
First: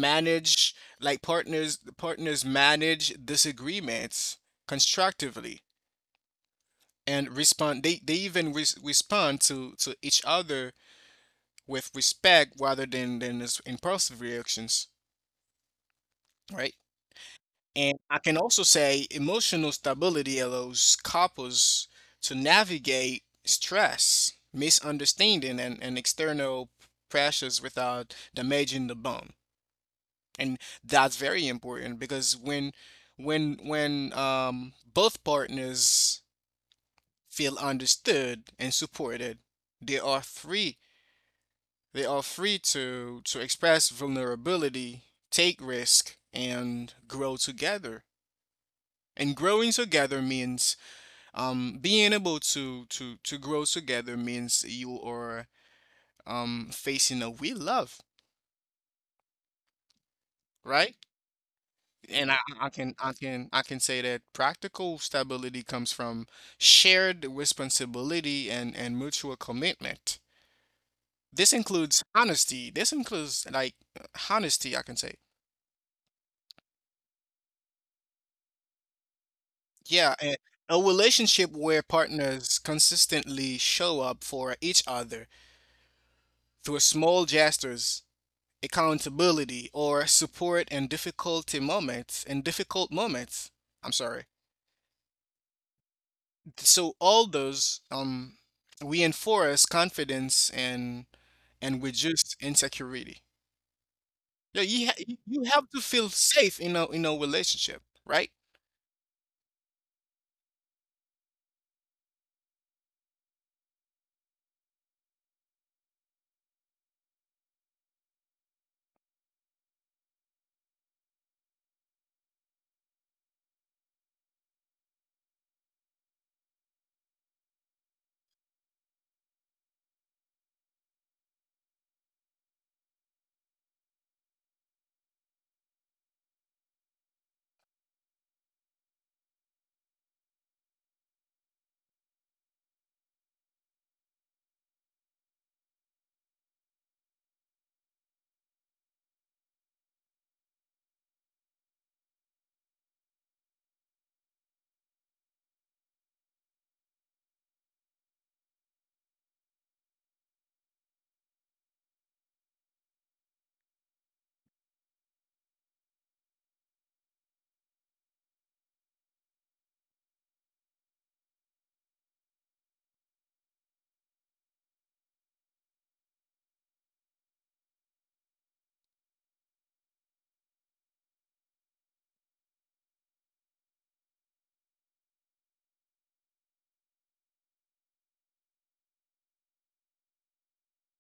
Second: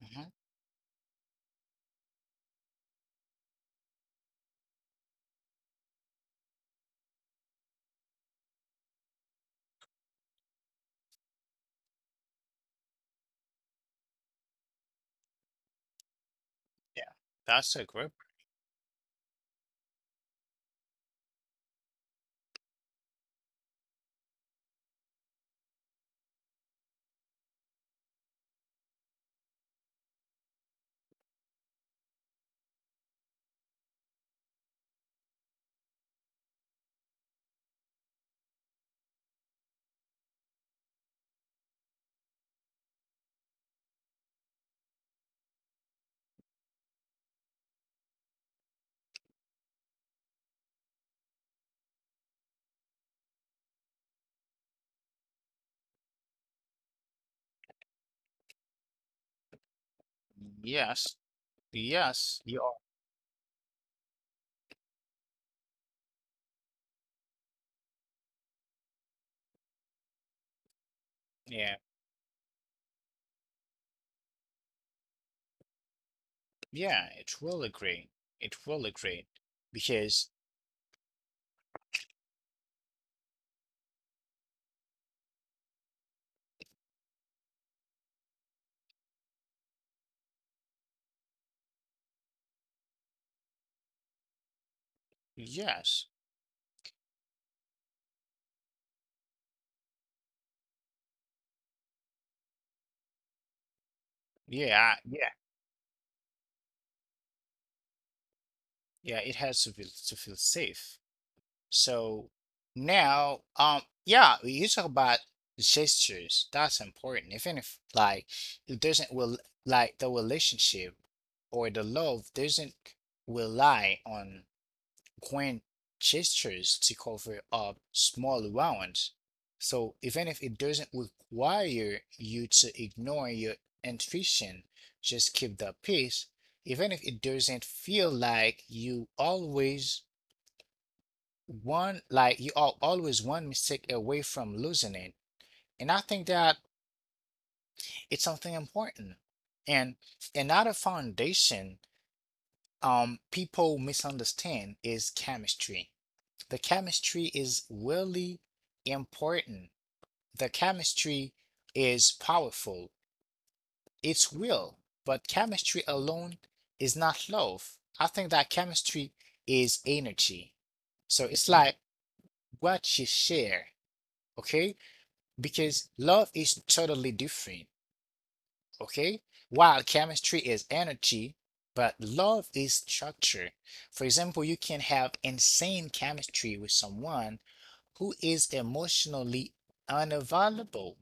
mhm,
like, partners manage disagreements constructively and respond. They even respond to each other with respect rather than this impulsive reactions, right?
yeah, that's a
And
group.
I can also say emotional stability allows couples to navigate stress, misunderstanding, and external pressures without damaging the bond. And that's very important because when both partners feel understood and supported, they are free They are free to express vulnerability, take risk, and grow together. And growing together means being able to grow together means you are facing a we love, right?
Yes,
And I,
yes, you
I
are.
can I can I can say that practical stability comes from shared responsibility and mutual commitment. This
Yeah,
includes honesty. This includes honesty, I can say.
yeah. It will agree. It will agree
Yeah,
because
a relationship where partners consistently show up for each other through small gestures, accountability, or support in difficulty moments. In difficult moments, I'm sorry.
yes,
So all those reinforce confidence and reduce insecurity. Yeah, you
yeah,
ha you
yeah,
you have to feel safe in a relationship, right?
yeah. It has to feel safe. So now, yeah, we you talk about gestures. That's important. Even if like it doesn't will, like the relationship or the love doesn't rely on grand gestures to cover up small wounds. So even if it doesn't require you to ignore your intuition, just keep the peace. Even if it doesn't feel like you always one like you are always one mistake away from losing it. And I think that it's something important, and another foundation people misunderstand is chemistry. The chemistry is really important. The chemistry is powerful, it's real, but chemistry alone is not love. I think that chemistry is energy, so it's like what you share. Okay, because love is totally different, okay? While chemistry is energy, but love is structure. For example, you can have insane chemistry with someone who is emotionally unavailable,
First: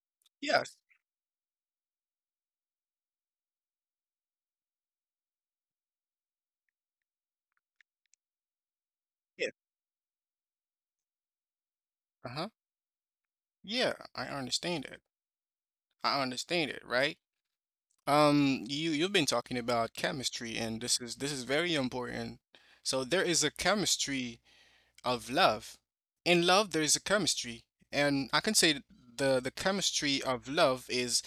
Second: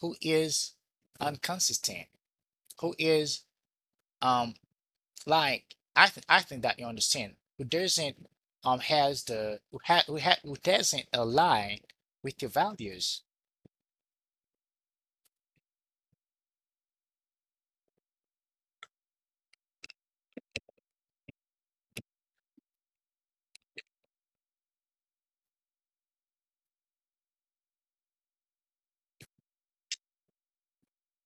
who is
Yes.
inconsistent, who is um like, I think that you understand, who doesn't has
Yeah.
the who ha who ha who doesn't align with
Uh-huh.
your values.
Yeah, I understand it. I understand it, right? You you've been talking about chemistry, and this is very important. So there is a chemistry of love. In love, there is a chemistry, and I can say th- the chemistry of love is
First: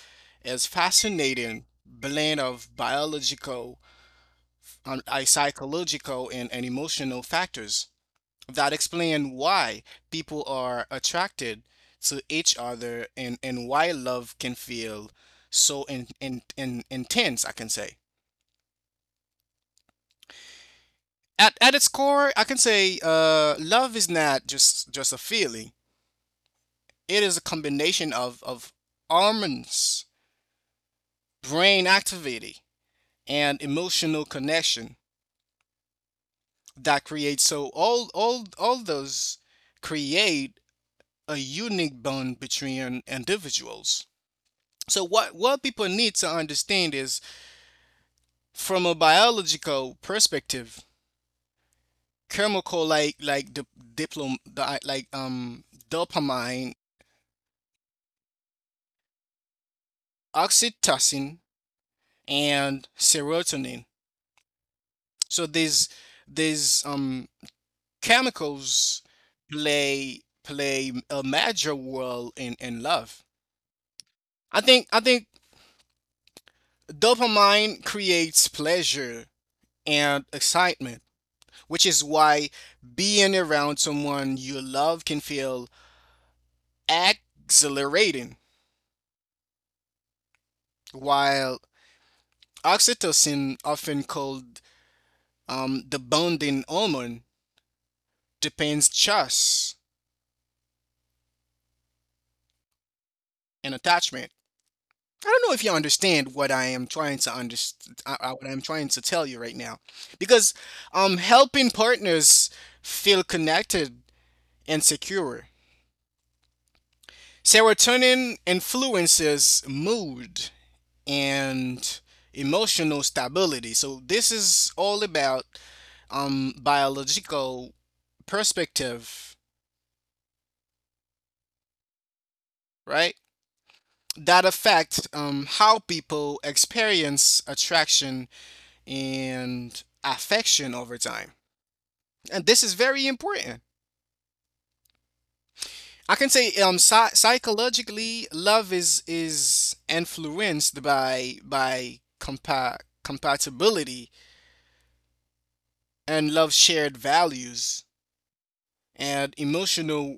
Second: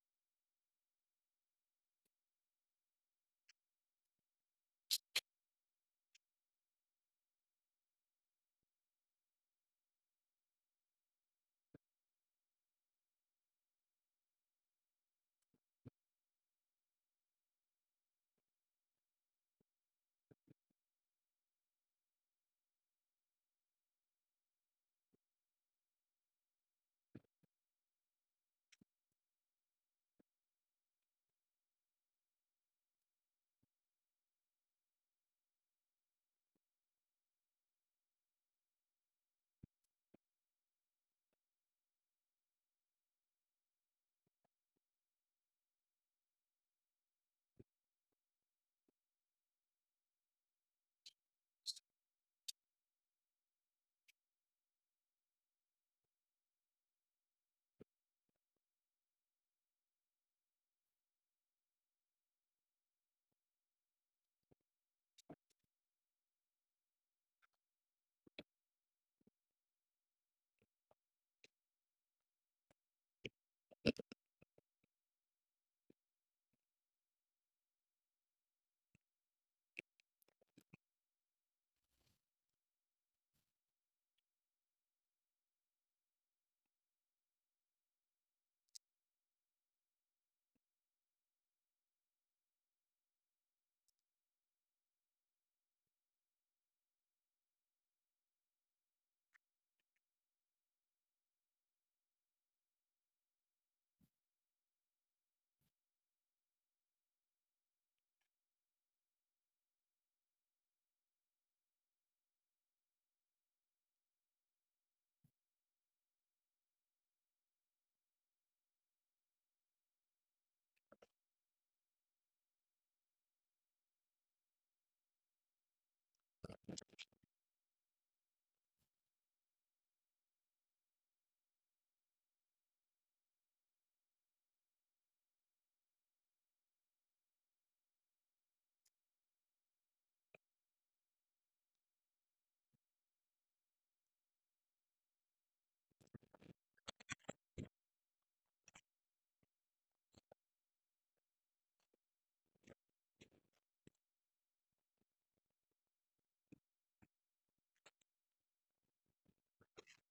fascinating blend of biological, I psychological, and emotional factors that explain why people are attracted to each other and why love can feel so in intense, I can say. At its core, I can say love is not just a feeling. It is a combination of hormones, brain activity, and emotional connection that creates. So all those create a unique bond between individuals. So what people need to understand is from a biological perspective, chemical like the diplom the, like dopamine, oxytocin, and serotonin. So these chemicals play a major role in love. I think dopamine creates pleasure and excitement, which is why being around someone you love can feel exhilarating, while oxytocin, often called the bonding hormone, depends just and attachment. I don't know if you understand what I am trying to understand. What I'm trying to tell you right now, because helping partners feel connected and secure. Serotonin influences mood and emotional stability. So this is all about biological perspective, right? That affect how people experience attraction and affection over time. And this is very important. I can say psychologically, love is influenced by compatibility and love shared values and emotional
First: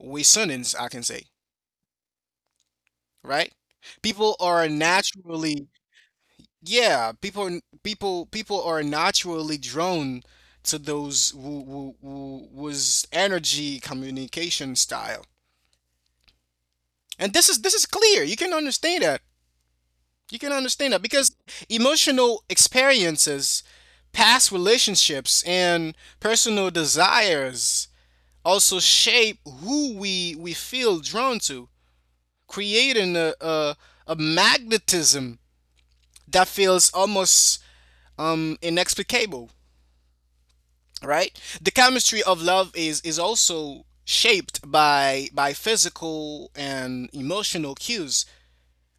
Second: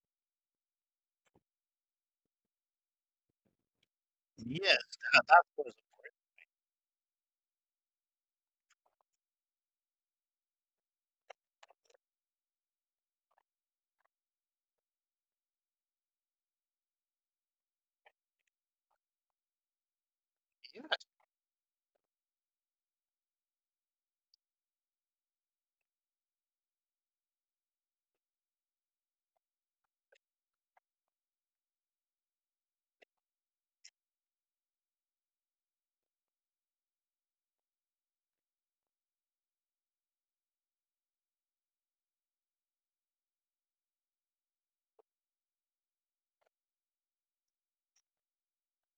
resonance. I can say. Right. People are naturally yeah people are naturally drawn to those who was energy communication style. And this is clear. You can understand that because emotional experiences, past relationships, and personal desires also shape we feel drawn to, creating a magnetism that feels almost inexplicable, right? The chemistry of love is also shaped by physical and emotional cues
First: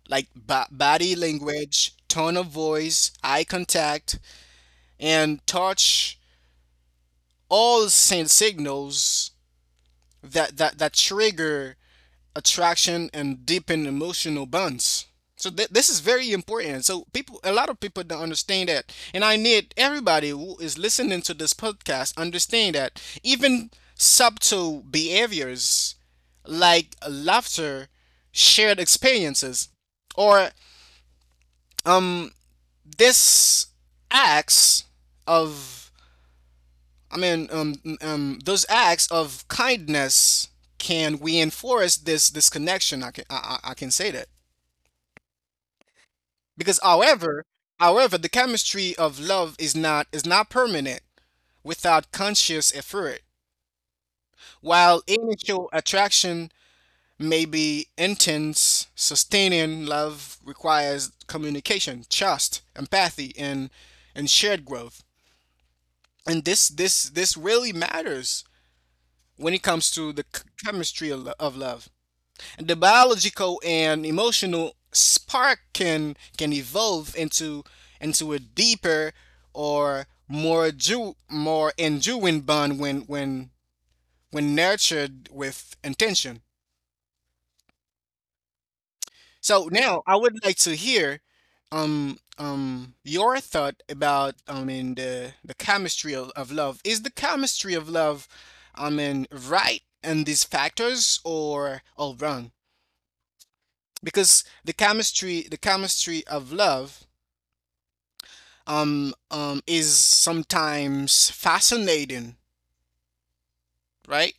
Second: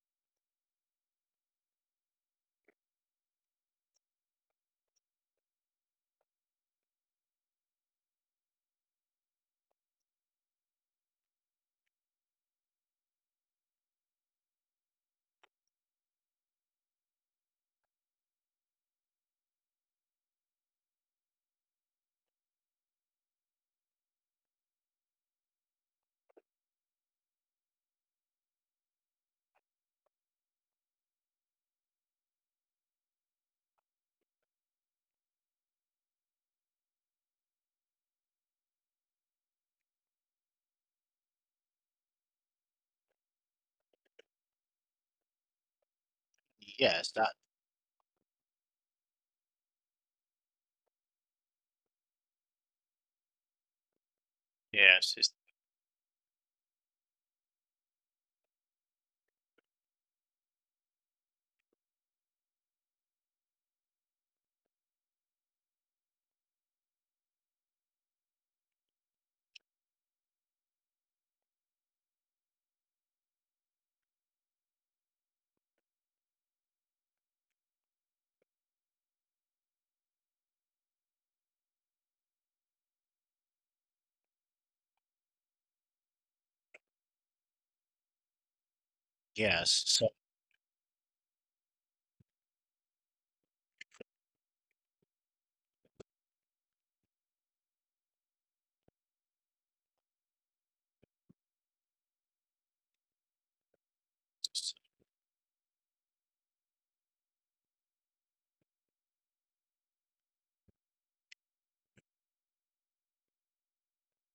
like body language, tone of voice, eye contact, and touch all send signals that trigger attraction and deepen emotional bonds. So this is very important. So people, a lot of people don't understand that, and I need everybody who is listening to this podcast understand that even subtle behaviors like laughter, shared experiences, or um this acts of I mean, those acts of kindness can reinforce this connection. I can say that because,
Yes, that
however, however, the chemistry of love is not permanent without conscious effort. While
yes,
initial attraction may be intense, sustaining love requires communication, trust, empathy, and shared growth. And this really matters when it comes to the chemistry of, of love. The biological and emotional spark can evolve into a deeper or more enduring bond when nurtured with intention. So
yes.
now
So
I would like to hear your thought about I mean the chemistry of love. Is the chemistry of love I mean right in these factors or wrong? Because
s-
the chemistry of love is sometimes fascinating, right?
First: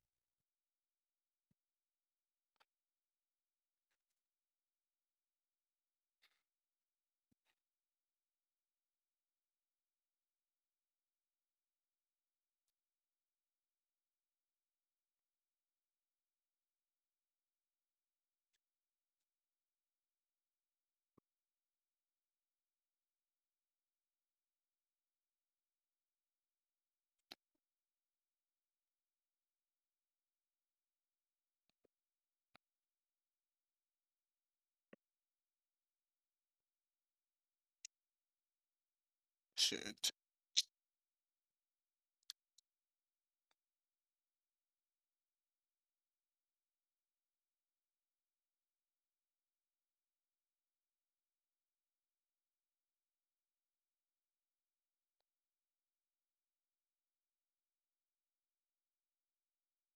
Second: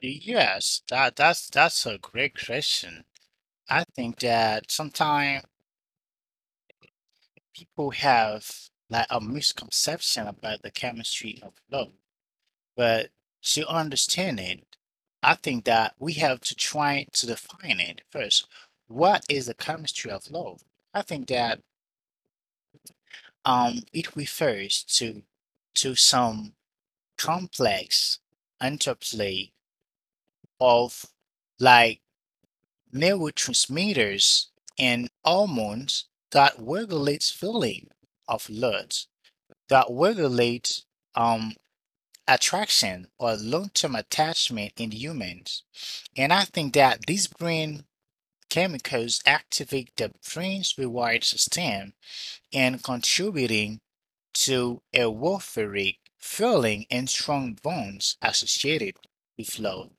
yes, that's a great question. I think that sometimes people have like a misconception about the chemistry of love, but to understand it, I think that we have to try to define it first. What is the chemistry of love? I think that it refers to some complex interplay of, like, neurotransmitters and hormones that regulates filling of blood, that
Shit.
regulate um, attraction or long-term attachment in humans. And I think that these brain chemicals activate the brain's reward system and contributing to a euphoric feeling and strong bonds associated with love.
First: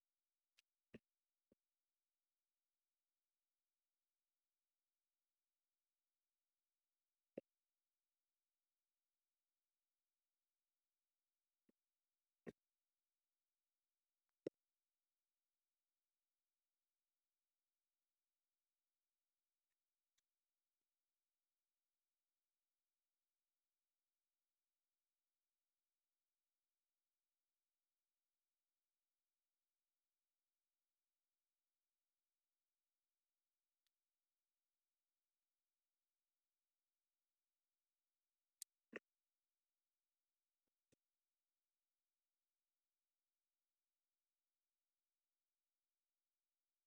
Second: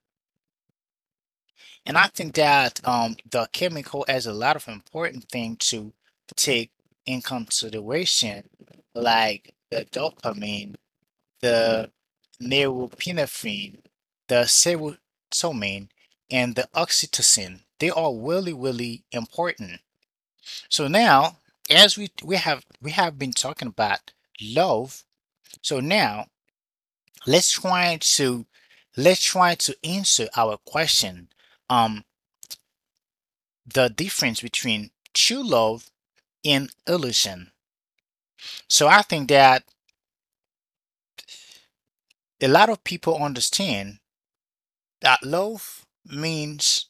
And I think that, the chemical has a lot of important thing to take in consideration, like the dopamine, the neuropinephrine, the serotonin, and the oxytocin. They are really, really important. So now, as we have been talking about love, so now let's try to let's try to answer our question. Um, the difference between true love and illusion. So I think that a lot of people understand that love means,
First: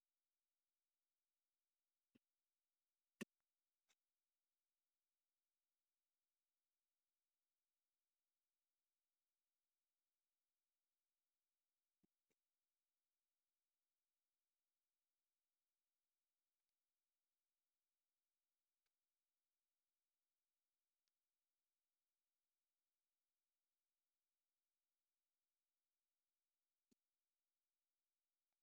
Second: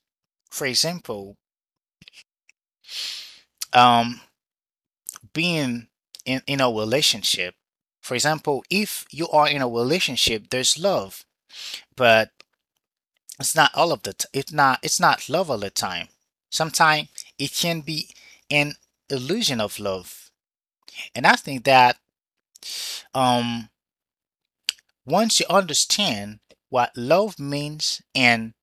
for example, um, being in, a relationship. For example, if you are in a relationship, there's love, but it's not all of it's not love all the time. Sometimes it can be an illusion of love. And I think that um once you understand what love means and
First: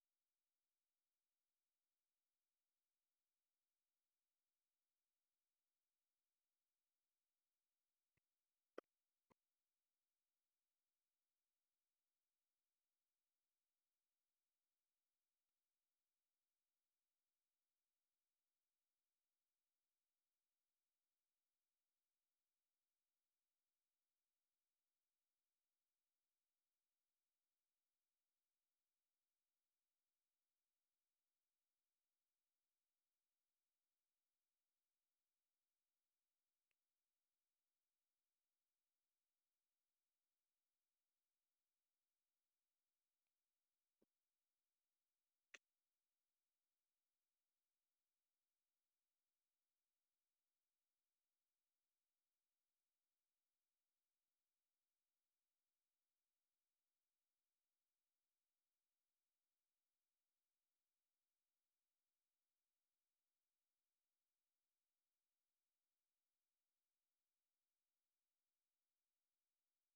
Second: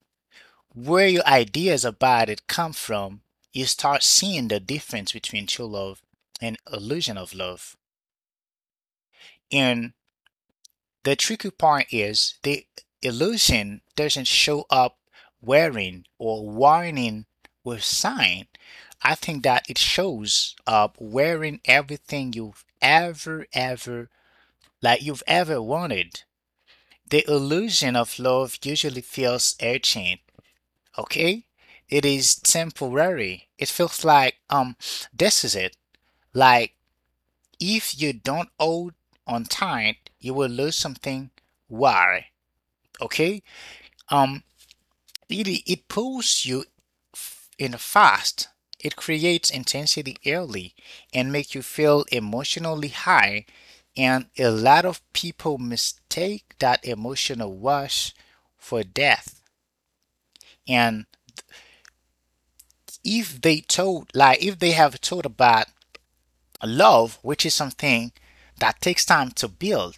where your ideas about it come from, you start seeing the difference between true love and illusion of love. And the tricky part is the illusion doesn't show up wearing or warning with sign. I think that it shows up wearing everything you've ever wanted. The illusion of love usually feels urgent, okay? It is temporary. It feels like, this is it. Like, if you don't hold on tight, you will lose something. Why? Okay? Um, it pulls you in fast. It creates intensity early and make you feel emotionally high. And a lot of people mistake that emotional rush for death. And if they told, like, if they have told about love, which is something that takes time to build,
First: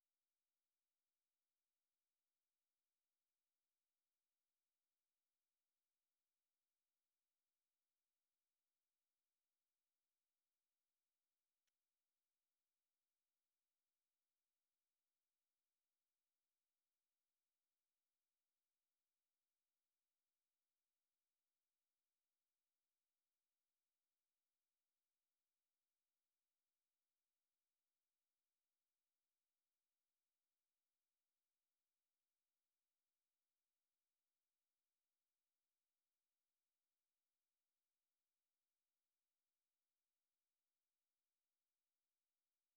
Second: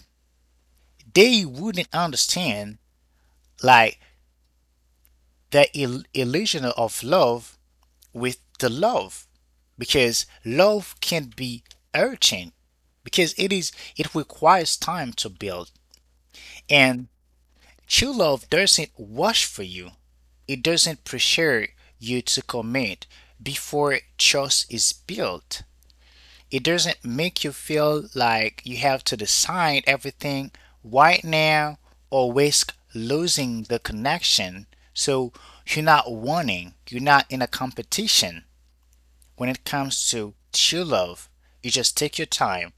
they wouldn't understand, like, the illusion of love with the love, because love can be urgent because it is it requires time to build. And true love doesn't rush for you, it doesn't pressure you to commit before trust is built, it doesn't make you feel like you have to decide everything right now or risk losing the connection. So you're not wanting, you're not in a competition when it comes to true love. You just take your time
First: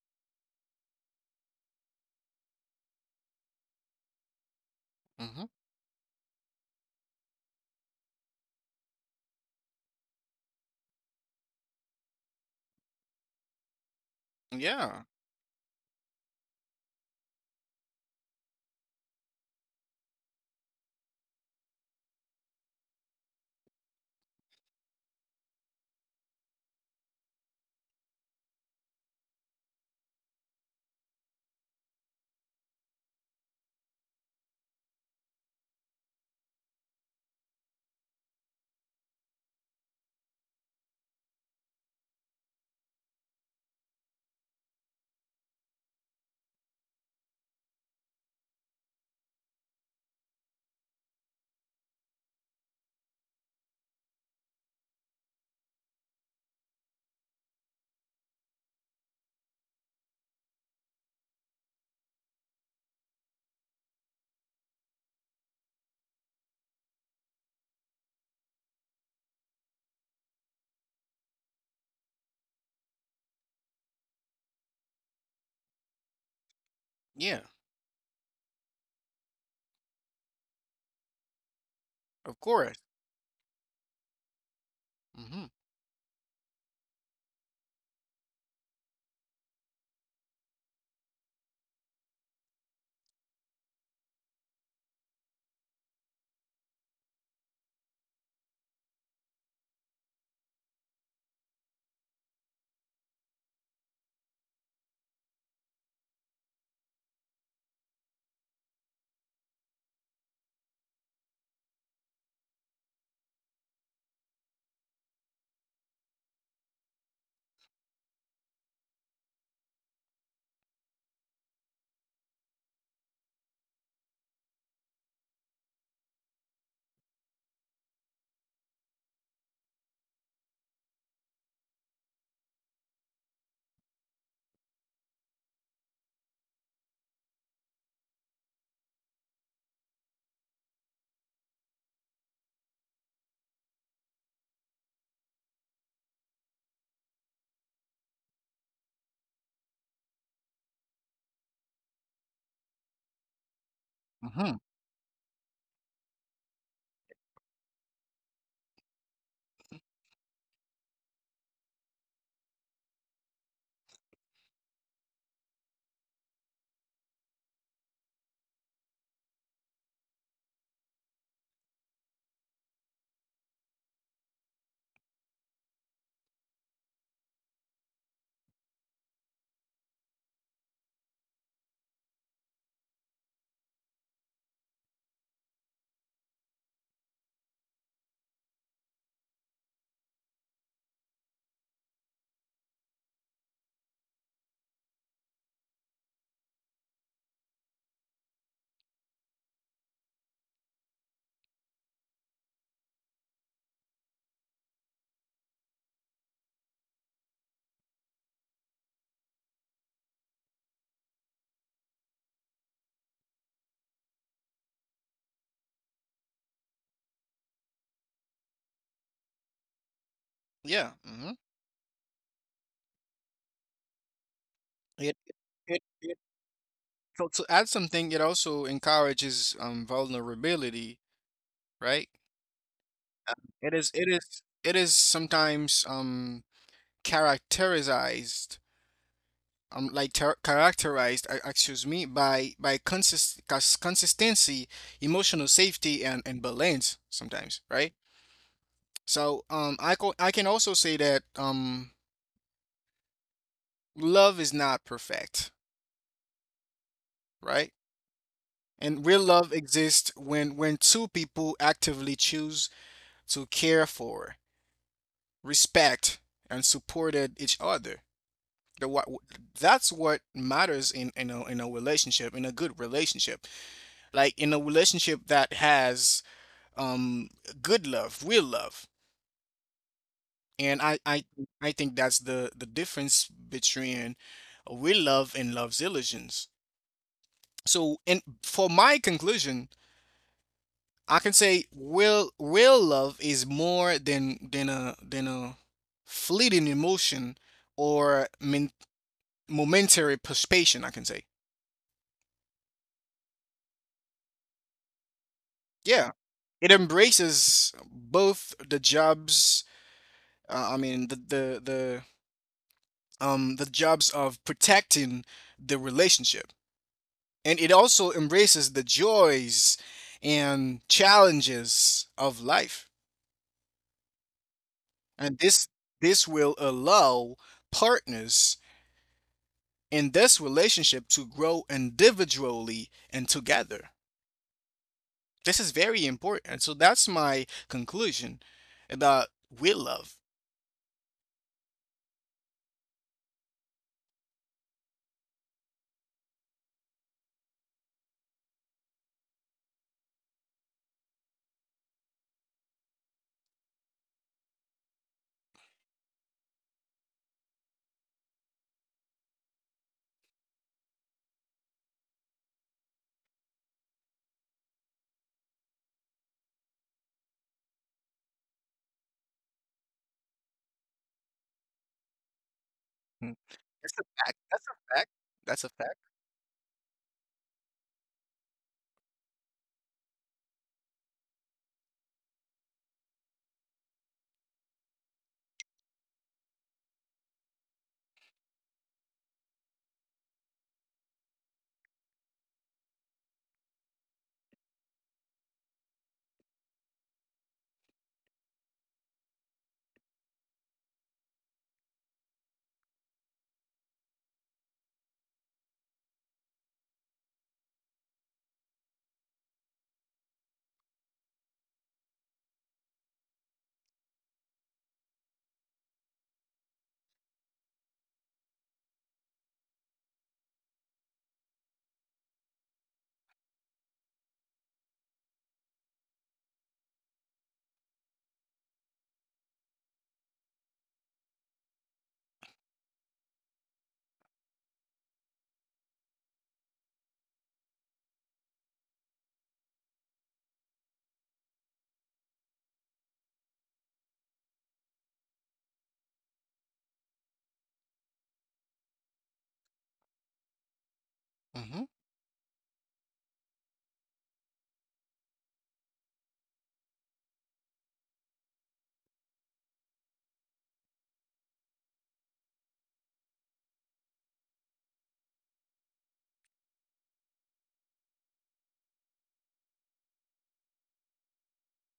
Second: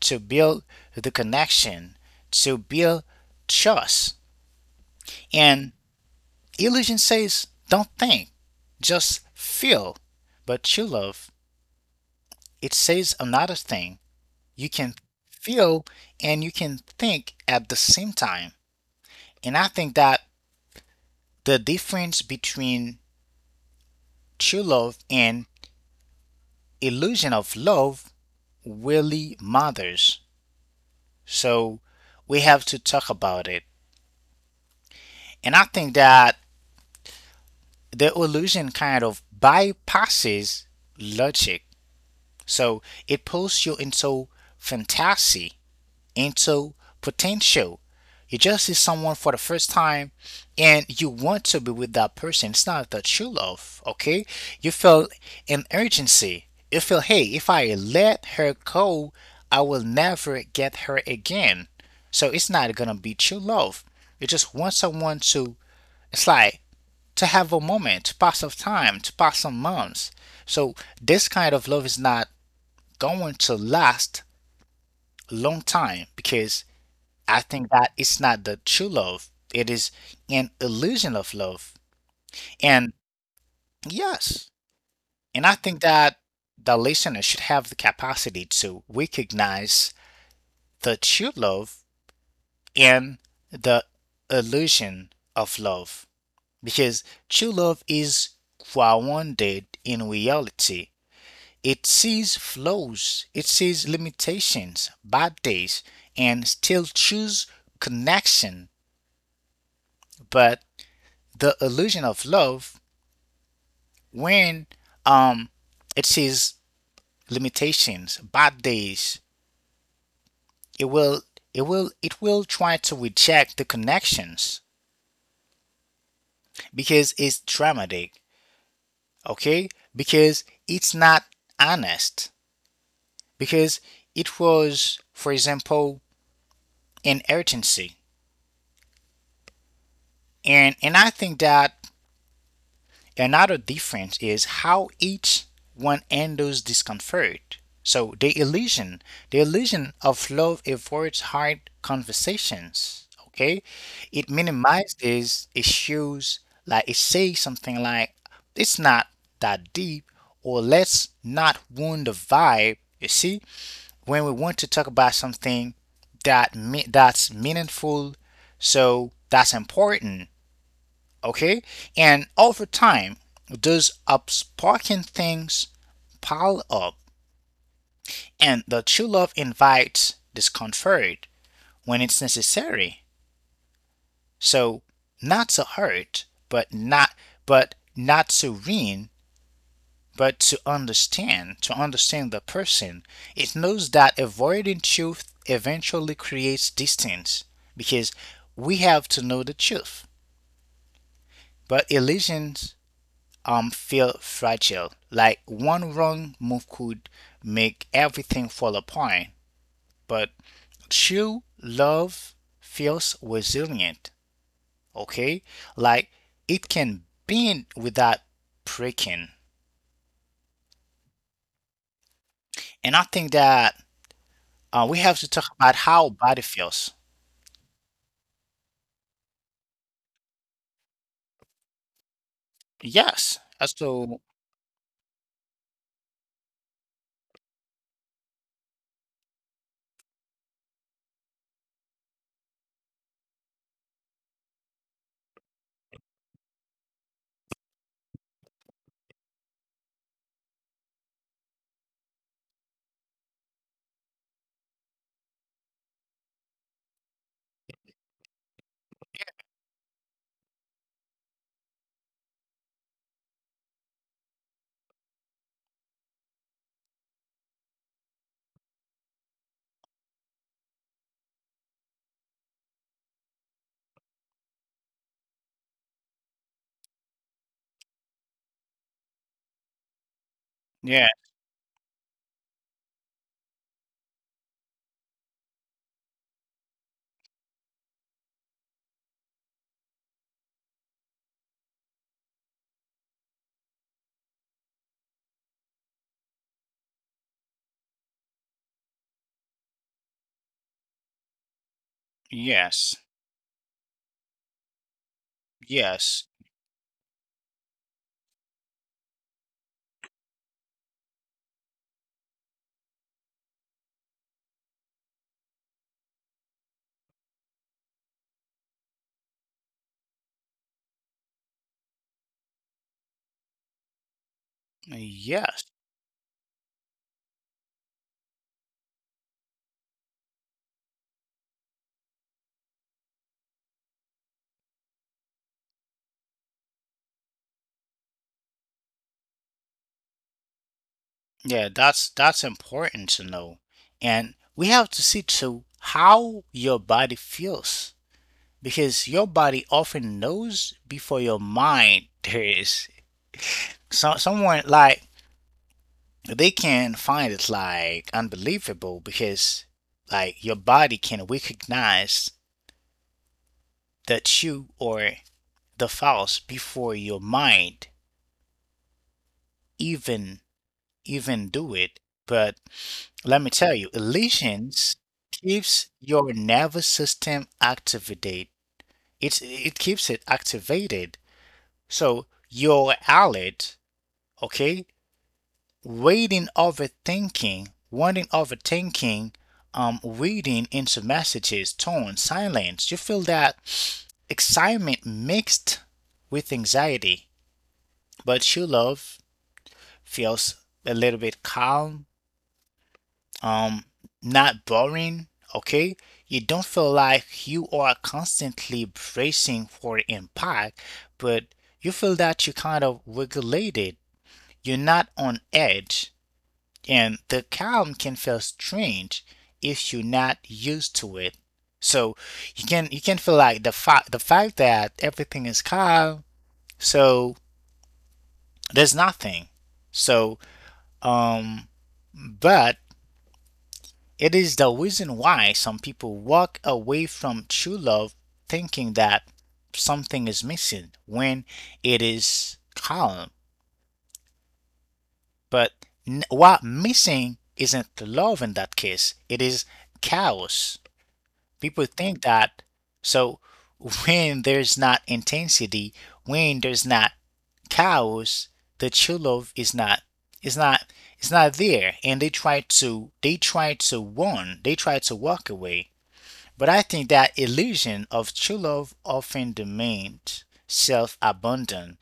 to build the connection, to build trust.
Mm-hmm.
And illusion says, don't think, just feel. But true love, it says another thing. You can
Yeah.
feel and you can think at the same time. And I think that the difference between true love and illusion of love really matters. So we have to talk about it. And I think that the illusion kind of bypasses logic. So it pulls you into fantasy, into potential. You just see someone for the first time and you want to be with that person. It's not the true love, okay? You feel an urgency. You feel, hey, if I let her go, I will never get her again. So it's not gonna be true love. You just want someone to, it's like to have a moment, to pass of time, to pass some months. So this kind of love is not going to last a long time because I
Yeah.
think that it's not the true love. It is an illusion of love.
Of course.
And yes, and
Mm-hmm.
I think that the listener should have the capacity to recognize the true love and the illusion of love. Because true love is grounded in reality. It sees flaws, it sees limitations, bad days, and still choose connection. But the illusion of love, when um it sees limitations, bad days, it will it will try to reject the connections because it's dramatic, okay? Because it's not honest. Because it was, for example, an urgency. And I think that another difference is how each one handles discomfort. So the illusion of love avoids hard conversations. Okay, it
Mm-hmm.
minimizes issues. Like it says something like, "It's not that deep," or "Let's not wound the vibe." You see, when we want to talk about something that that's meaningful, so that's important, okay, and over time those upsparking things pile up. And the true love invites discomfort when it's necessary, so not to hurt but not to win but to understand, to understand the person. It knows that avoiding truth eventually creates distance because we have to know the truth. But illusions feel fragile. Like one wrong move could make everything fall apart. But true love feels resilient, okay? Like it can bend without breaking.
Yeah. Mm-hmm.
And I think that we
It,
have to talk about
it,
how
it,
body feels.
so to add something, it also encourages vulnerability, right? Um,
Yes. As
it is
to
sometimes characterized like ter characterized, excuse me, by consistency, emotional safety, and balance sometimes, right? So I can also say that love is not perfect, right? And real love exists when two people actively choose to care for, respect, and supported each other. The what That's what matters in in a relationship, in a good relationship, like in a relationship that has um good love, real love. and I
yeah,
I I think that's the difference between real love and love's illusions. So and for my conclusion, I can say real love is more than a fleeting emotion or momentary perspation, I can say.
yes,
Yeah.
yes,
It embraces both the jobs, uh, I mean the the the the jobs of protecting the relationship, and it also embraces the joys and challenges of life. And
yes.
this will allow partners in this relationship to grow individually and together. This is very important. So that's my conclusion about we love.
Yeah, that's important to know. And we have to see too how your body feels, because your body often knows before your mind there is. So someone, like, they can find it like unbelievable because like your body can recognize the true or the false before your mind even do it. But
Mm.
let me tell you,
That's a fact. That's a
Elysians
fact. That's a
keeps
fact.
your nervous system activated. It keeps it activated. So you're alert, okay? Waiting overthinking, wanting overthinking, reading into messages, tone, silence. You feel that excitement mixed with anxiety, but your love feels a little bit calm, um not boring, okay. You don't feel like you are constantly bracing for impact, but you feel that you kind of regulated. You're not on edge, and the calm can feel strange if you're not used to it. So you can, you can feel like the fact that everything is calm, so there's nothing, so um but it is the reason why some people walk away from true love thinking that something is missing when it is calm. But what missing isn't love in that case, it is chaos.
Hmm.
People think that, so when there's not intensity, when there's not chaos, the true love is not is not is not there, and they try to run, they try to walk away. But I think that illusion of true love often demands self abandon.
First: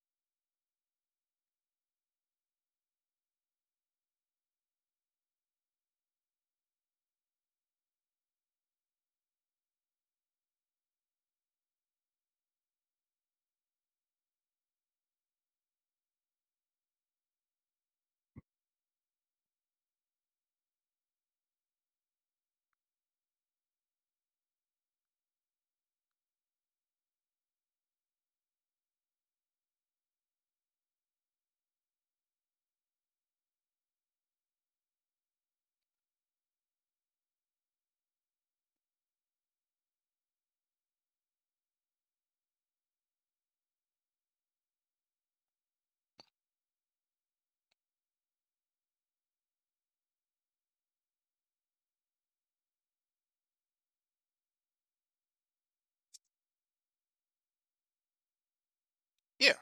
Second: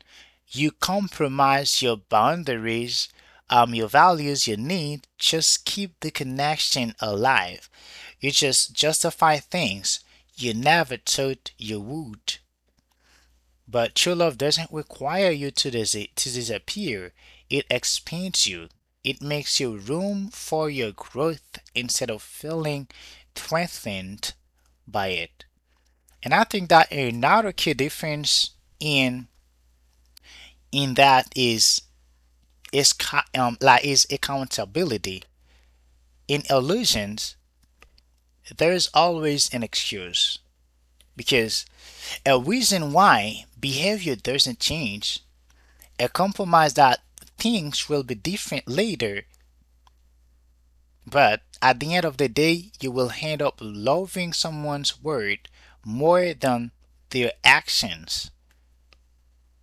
You compromise your boundaries, your values, your need, just keep the connection alive. You just justify things you never thought you would. But true love doesn't require you to, to disappear, it expands you. It makes you room for your growth instead of feeling threatened by it. And I think that another key difference in that is is accountability. In illusions, there is always an excuse because a reason why behavior doesn't change, a compromise that things will be different later. But at the end of the day, you will end up loving someone's word more than their actions.
Yeah,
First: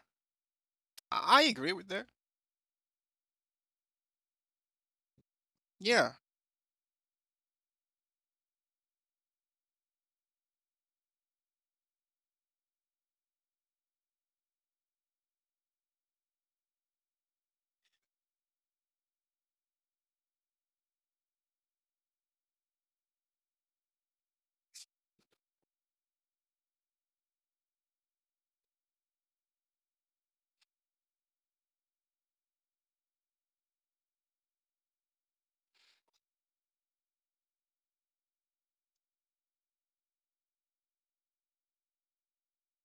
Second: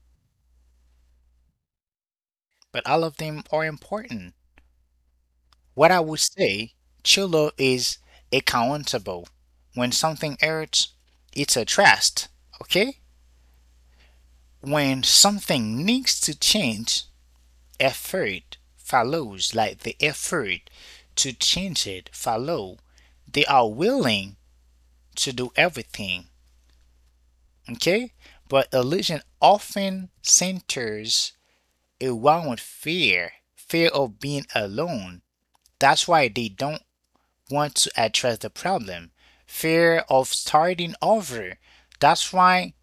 I agree with that.
But all of them are important. What I
Yeah,
would say, true love is accountable. When something hurts, it's a trust, okay? When something needs to change, effort follows, like the effort to change it follow. They are willing to do everything. Okay? But illusion often centers around fear, fear of being alone. That's why they don't want to address the problem. Fear of starting over. That's why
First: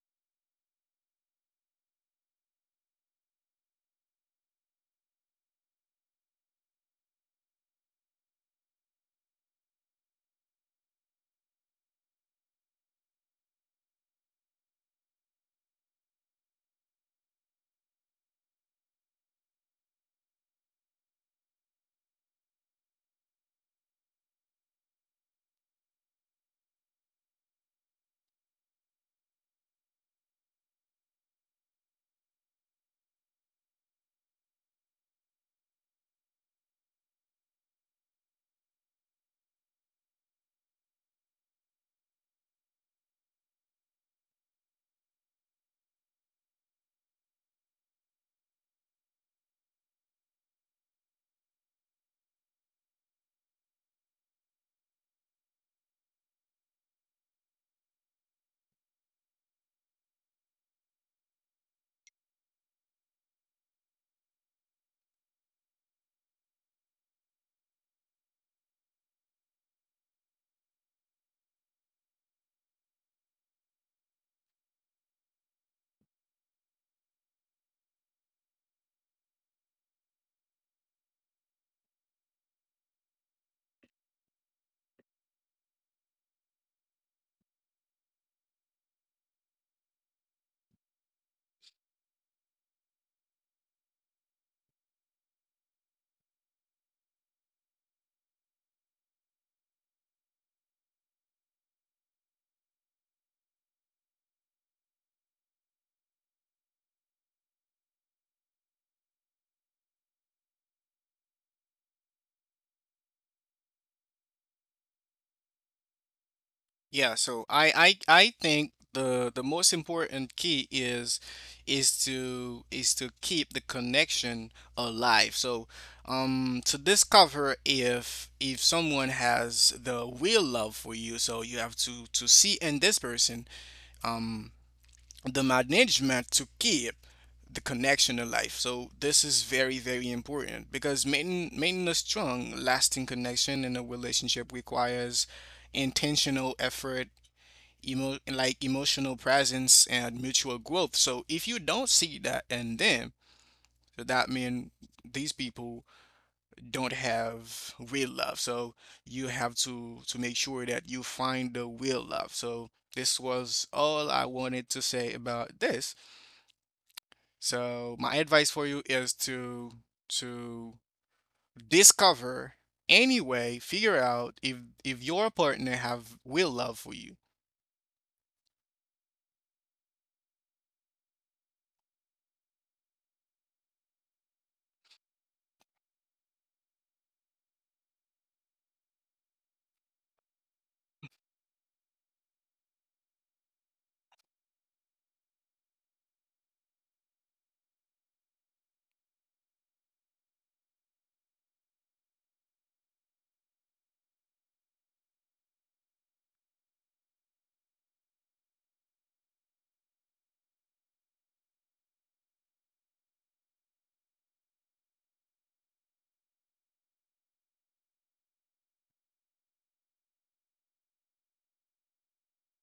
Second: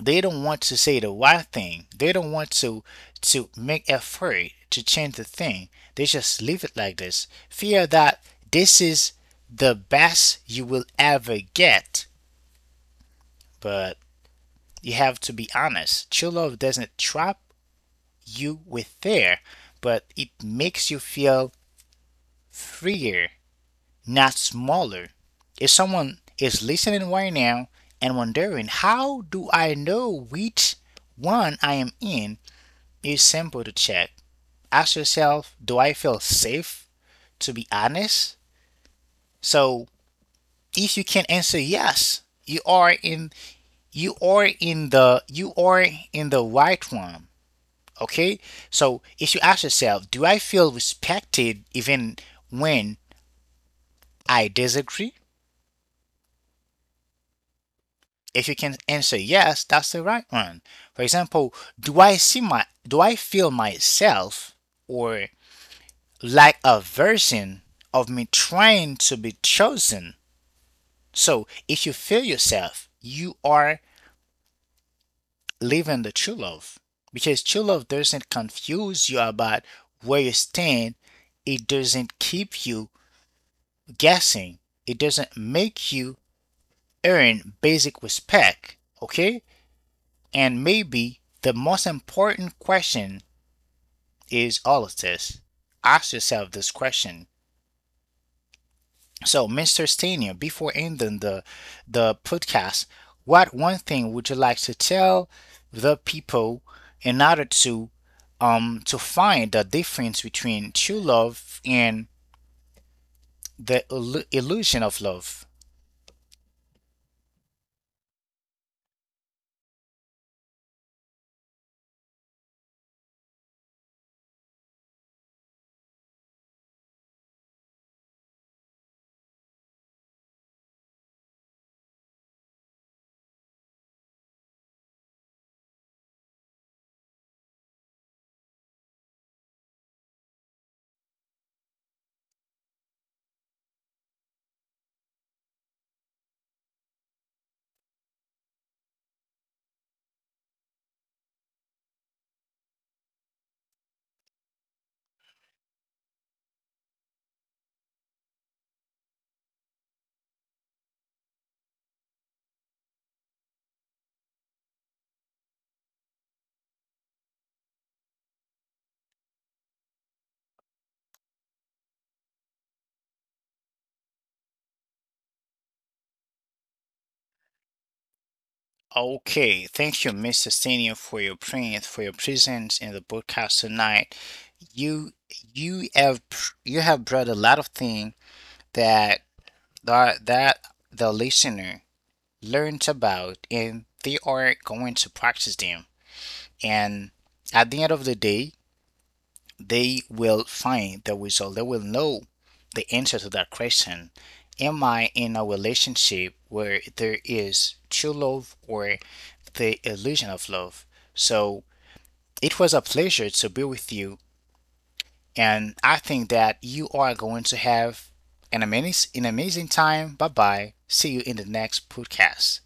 they don't want to say the right thing. They don't want to make effort to change the thing. They just leave it like this. Fear that this is the best you will ever get. But you have to be honest. True love doesn't trap you with fear, but it makes you feel freer, not smaller. If someone is listening right now and wondering, how do I know which one I am in? It's simple to check. Ask yourself, do I feel safe to be honest? So if you can answer yes, you are in the right one. Okay? So if you ask yourself, do I feel respected even when I disagree? If you can answer yes, that's the right one. For example, do I see my do I feel myself or like a version of me trying to be chosen? So if you feel yourself, you are living the true love. Because true love doesn't confuse you about where you stand, it doesn't keep you guessing. It doesn't make you earn basic respect, okay? And maybe the most important question is all of this. Ask yourself this question. So, Mr. Stania, before ending the podcast, what one thing would you like to tell the people in order to find the difference between true love and the illusion of love?
yeah. So I think the most important key is is to keep the connection alive. So, to discover if someone has the real love for you, so you have to see in this person the management to keep the connection alive. So this is very, very important because maintaining a strong, lasting connection in a relationship requires intentional effort, emotional presence, and mutual growth. So if you don't see that in them, so that means these people don't have real love. So you have to make sure that you find the real love. So this was all I wanted to say about this. So my advice for you is to to discover, anyway, figure out if your partner have will love for you.
Okay, thank you, Mr. Senior, for your print, for your presence in the broadcast tonight. You you have brought a lot of things that that that the listener learns about, and they are going to practice them. And at the end of the day, they will find the result. They will know the answer to that question. Am I in a relationship where there is true love or the illusion of love? So it was a pleasure to be with you. And I think that you are going to have an amazing time. Bye bye. See you in the next podcast.